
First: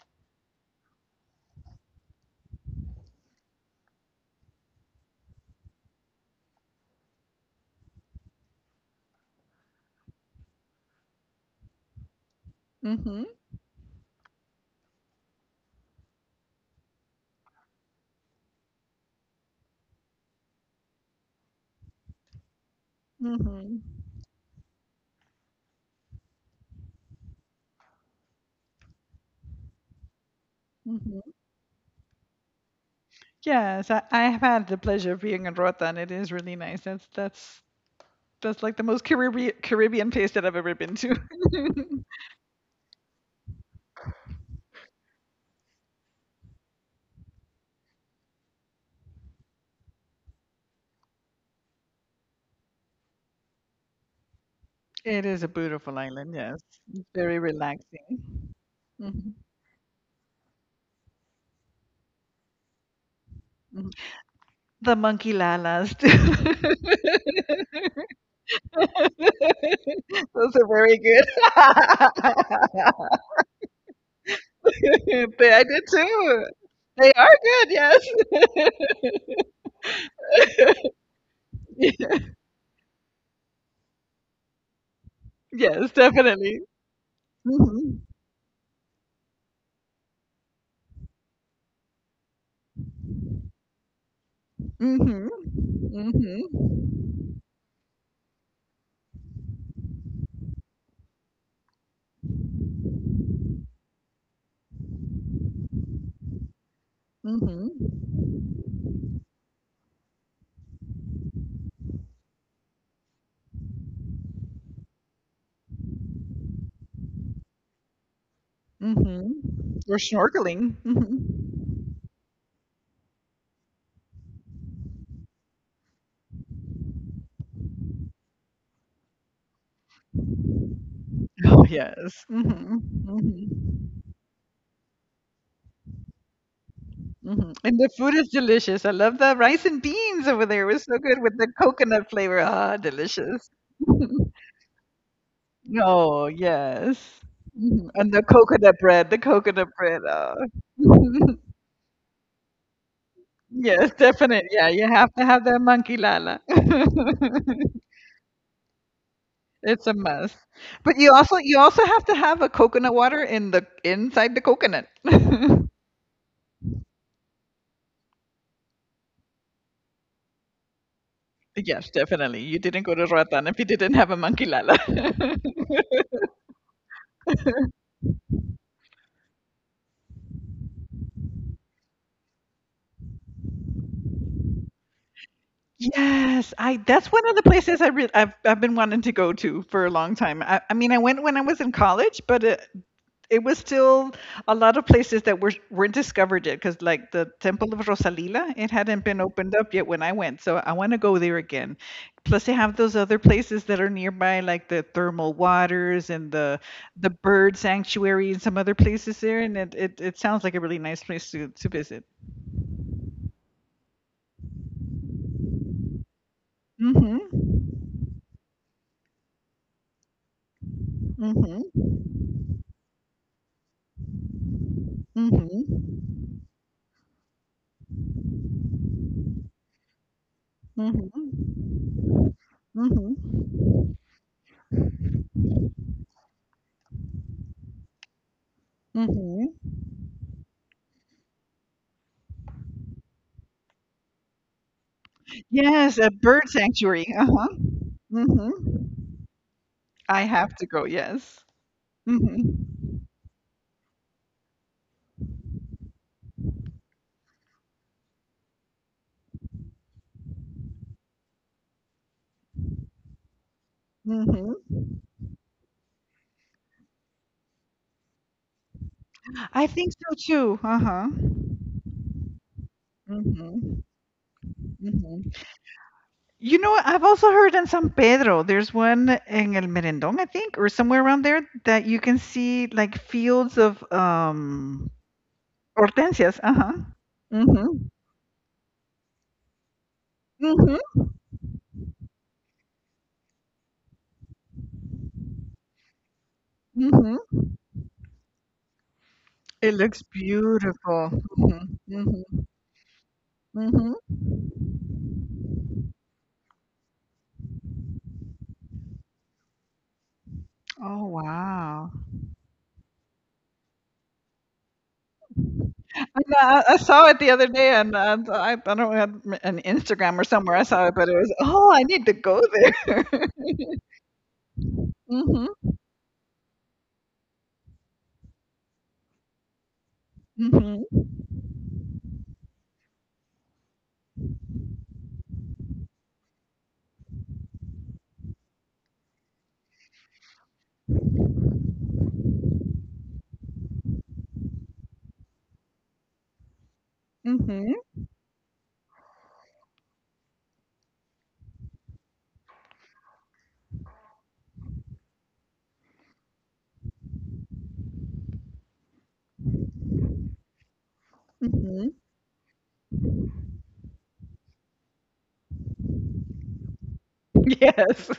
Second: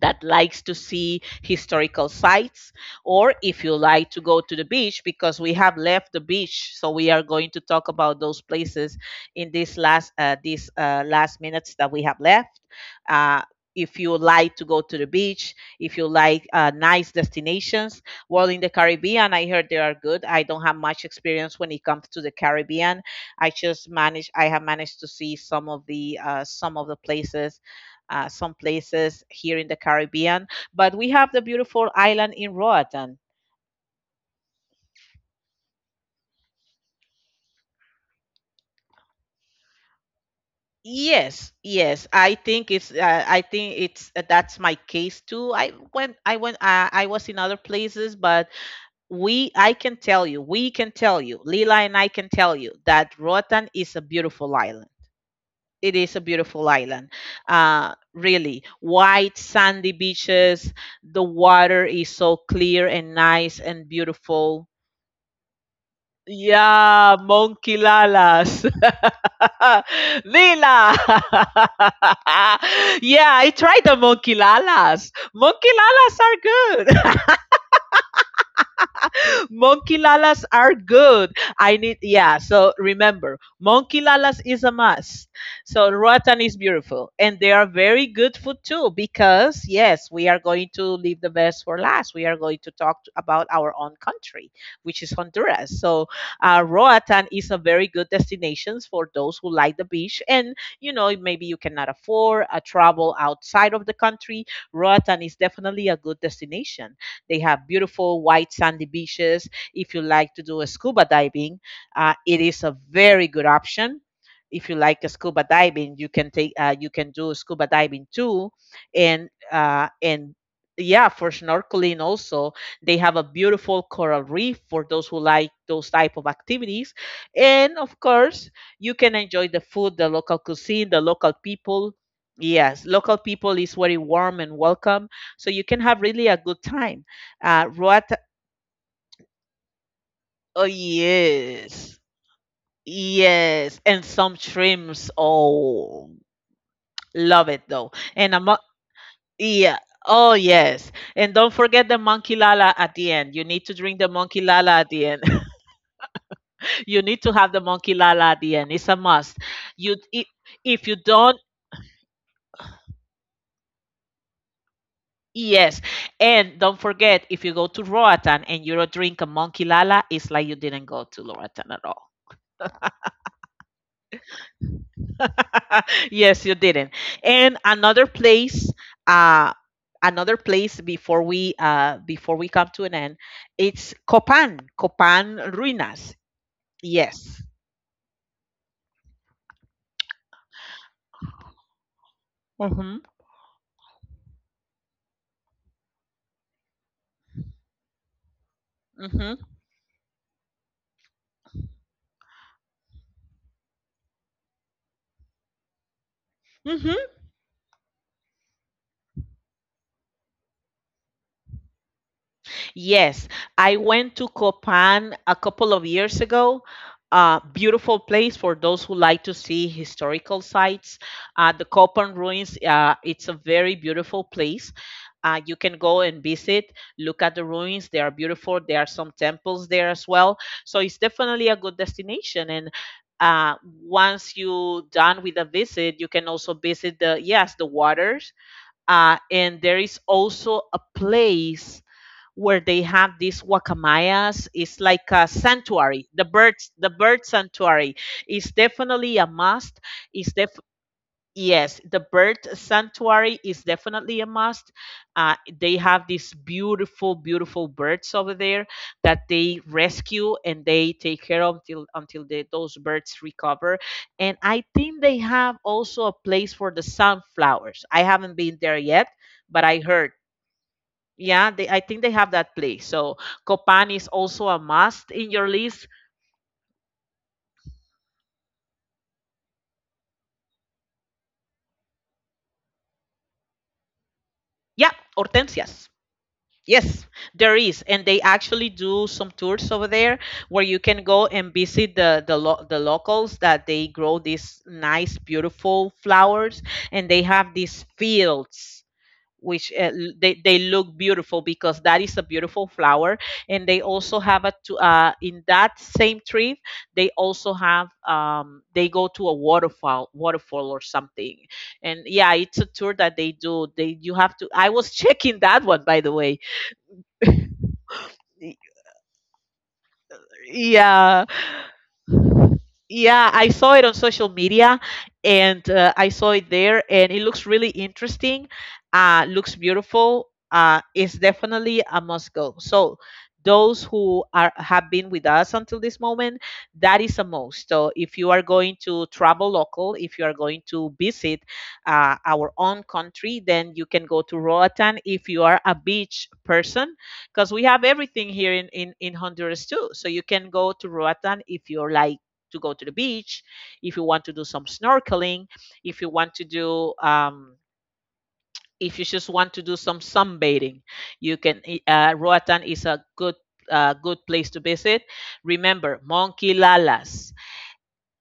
that likes to see historical sites. Or if you like to go to the beach, because we have left the beach, so we are going to talk about those places in this last, these last minutes that we have left.
Mhm.
uh, if you like to go to the beach, if you like nice destinations, well, in the Caribbean, I heard they are good. I don't have much experience when it comes to the Caribbean.
Mhm.
I have managed to see some of the, places, some places here in the Caribbean. But we have
Mhm.
the beautiful island in Roatan.
Yes, I have had the pleasure of being in Rota, and it is really nice. That's like the most Caribbean place that I've ever been to.
Yes, yes. I think it's. I think it's. That's my case too. I went. I went. I was in other places, but we. I can tell you, Lila and I can tell you that Roatan is a beautiful island.
It is a
It
beautiful
is a
island. Yes,
beautiful
it's
island.
very relaxing.
Really,
Mhm.
white sandy beaches. The water is so clear and nice and
Mhm.
beautiful.
The monkey lalas. Too.
Yeah, monkey lalas.
Those are
Lila.
very good.
Yeah, I tried the monkey lalas.
I
Monkey
did
lalas are
too.
good.
They are good. Yes.
Monkey lalas are good. Yeah. So remember, monkey lalas is a must. So
Yes,
Roatan is
definitely.
beautiful, and they are
Mhm.
very good food too. Because yes, we are going to leave the best for last. We are going to talk about our own country, which is
Mhm.
Honduras. So
Mhm.
Roatan is a very good destination for those who like the beach, and you know maybe you cannot afford a travel outside of the country. Roatan is definitely a good destination. They have
Mhm.
beautiful white sandy beaches. If you like to do a scuba diving, it is a very good option. If you like a scuba diving, you can do scuba diving too, and
Mhm.
uh,
Or
and
snorkeling.
yeah, for
Mhm.
snorkeling also, they have a beautiful coral reef for those who like those type of activities, and of course, you can enjoy the food, the local cuisine, the local
Oh,
people.
yes. Mhm.
Yes, local people is
Mhm.
very warm and welcome, so you can have really a good time.
Mhm. And the
What?
food is delicious. I love the rice and beans over
Oh,
there. It was so good with the
yes.
coconut flavor. Ah, delicious.
Yes. And some shrimps. Oh,
Oh, yes.
love it though.
Mhm. And the coconut
Yeah.
bread.
Oh,
Ah.
yes. And don't forget the monkey lala at the end. You need to
Yes,
drink the monkey
definite. Yeah,
lala
you
at the
have
end.
to have that monkey lala.
You need to have the monkey lala at the end. It's a must.
It's a
You i-
mess.
if you
But
don't,
you also have to have a coconut water in the inside the coconut.
yes. And don't forget, if you go to Roatan and you don't drink a monkey lala, it's like you didn't go to Roatan at
Yes,
all.
definitely. You didn't go to Roatan if you didn't have a monkey lala.
Yes, you didn't. And another place, uh, another place before we, before we come to an end, it's Copan, Copan Ruinas.
Yes, I that's one of the
Yes.
places I re- I've been wanting to go to for a long time. I mean, I went when I was in college, but
Mm-hmm.
it was still a lot of places that weren't discovered yet because like the temple of rosalila, it hadn't been
Mm-hmm.
opened up yet when I went, so I want to go there again. Plus they have those other places that are nearby like the thermal waters and the bird sanctuary and some other places there, and it sounds like a really nice place to visit.
Yes, I went to Copan a couple of years ago.
Mm-hmm.
Beautiful place for those who like to see historical sites. The
Mm-hmm.
Copan ruins, it's a very beautiful place. You can go
Mm-hmm.
and visit, look at the ruins. They are beautiful. There are some temples there as well. So it's definitely a
Mm-hmm.
good destination. And
Mm-hmm.
uh, once you done with a visit, you can also visit the, yes, the waters. And
Mm-hmm.
there is also a place where they have these wakamayas. It's like a
Yes,
sanctuary.
a
The
bird
birds, the
sanctuary,
bird
uh-huh.
sanctuary is
Mm-hmm.
definitely a must.
I
Is def
have to go, yes.
Yes, the bird
Mm-hmm.
sanctuary is definitely a must. Uh, they have these beautiful, beautiful birds over there that they rescue and they take care of until they, those birds recover. And I
Mm-hmm.
think they have also a place for the sunflowers. I haven't been there yet, but
I
I
think
heard
so too. Uh huh.
yeah, they, I think they have that place. So
Hmm.
Copan is also a must in
Hmm.
your list.
You know what? I've also heard in San Pedro, there's one in El Merendón, I think, or somewhere around there, that you can see like fields of
Yeah, Hortensias.
hortensias. Uh huh.
Yes, there is,
Mm-hmm.
and they actually do some tours over there where you
Mm-hmm.
can go and visit the locals that they grow these nice, beautiful flowers, and
Mm-hmm.
they have these fields which
It looks
they look
beautiful.
beautiful
Mm-hmm.
because that is a
Mm-hmm.
beautiful flower. And they
Mm-hmm.
also have a to in that same tree, they also have they go to a waterfall or
Oh
something.
wow!
And yeah, it's a tour that they do. They you have to I was checking that one, by
And
the way.
I saw it the other day, and I
Y-
don't know, on an Instagram or somewhere I saw it, but it
yeah.
was oh, I need to go there.
Yeah, I saw it on social media
Mm-hmm.
and I saw it there and it looks really interesting. Looks beautiful. It's definitely a must go. So those who are have been with us until this moment, that is a must. So if you are going to travel local, if you are going to visit our own country, then you can go to Roatan if you are a beach person, because we
Mhm,
have everything here in Honduras too. So you can go to Roatan if you're like to go to the beach, if you want to do some snorkeling, if you want to do if you just want to do some sunbathing, you can.
mhm.
Roatan is a good, good place to visit. Remember, monkey lalas.
Yes.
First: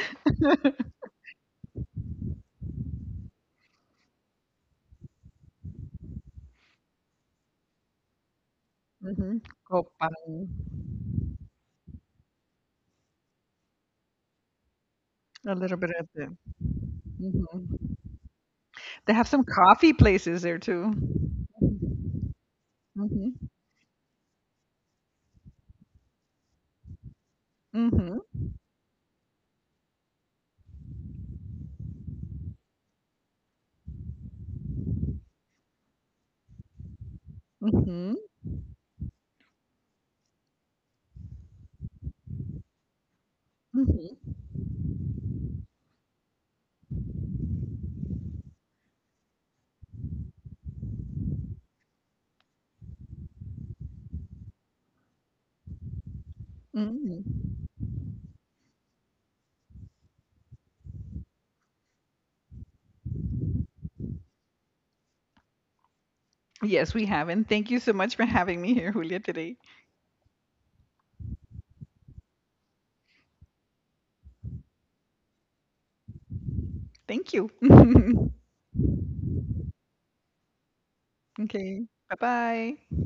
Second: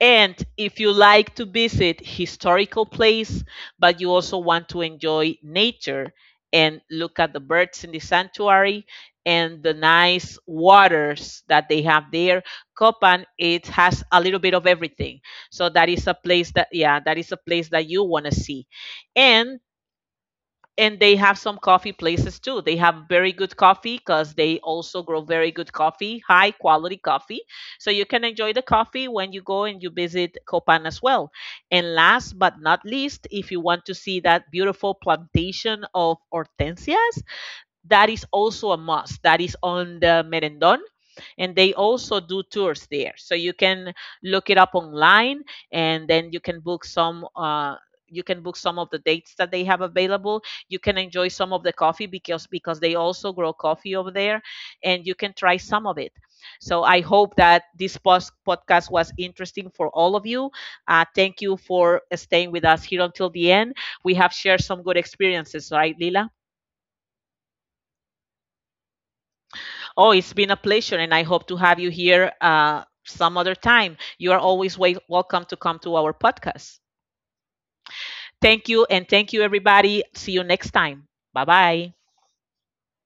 And if you like to visit historical place, but you also want to enjoy nature and look at the birds in the sanctuary
Mhm.
and the
Copan,
nice waters that they have there, Copan, it has a little bit of everything.
a
So
little
that
bit
is
of
a
the
place that yeah, that is a place that
Mhm.
you want to see.
They have some
And
coffee places there too.
and they have some coffee places too. They have very
Mhm,
good coffee because they also grow very good coffee, high quality coffee. So you
mhm,
can enjoy the coffee when you go and you visit Copan as well. And last but not least, if you want to see that beautiful plantation of hortensias, that
mhm,
is also a must. That is on the Merendon, and they also do tours there, so you can
mhm,
look it up online, and then you can book some, you can book some of the dates that they have available. You can enjoy some of the coffee, because they also grow coffee over there, and you can try some of it. So I hope
mhm.
that this podcast was interesting for all of you. Thank you for staying with us here until the end. We have shared some good experiences, right, Lila?
Yes, we have, and thank you so much for having me here, Julia, today.
Oh, it's been a pleasure, and I hope to have you here some other time. You are always welcome to come to our podcast.
Thank you.
Thank you, and thank you, everybody. See you next time. Bye
Okay.
bye.
Bye-bye.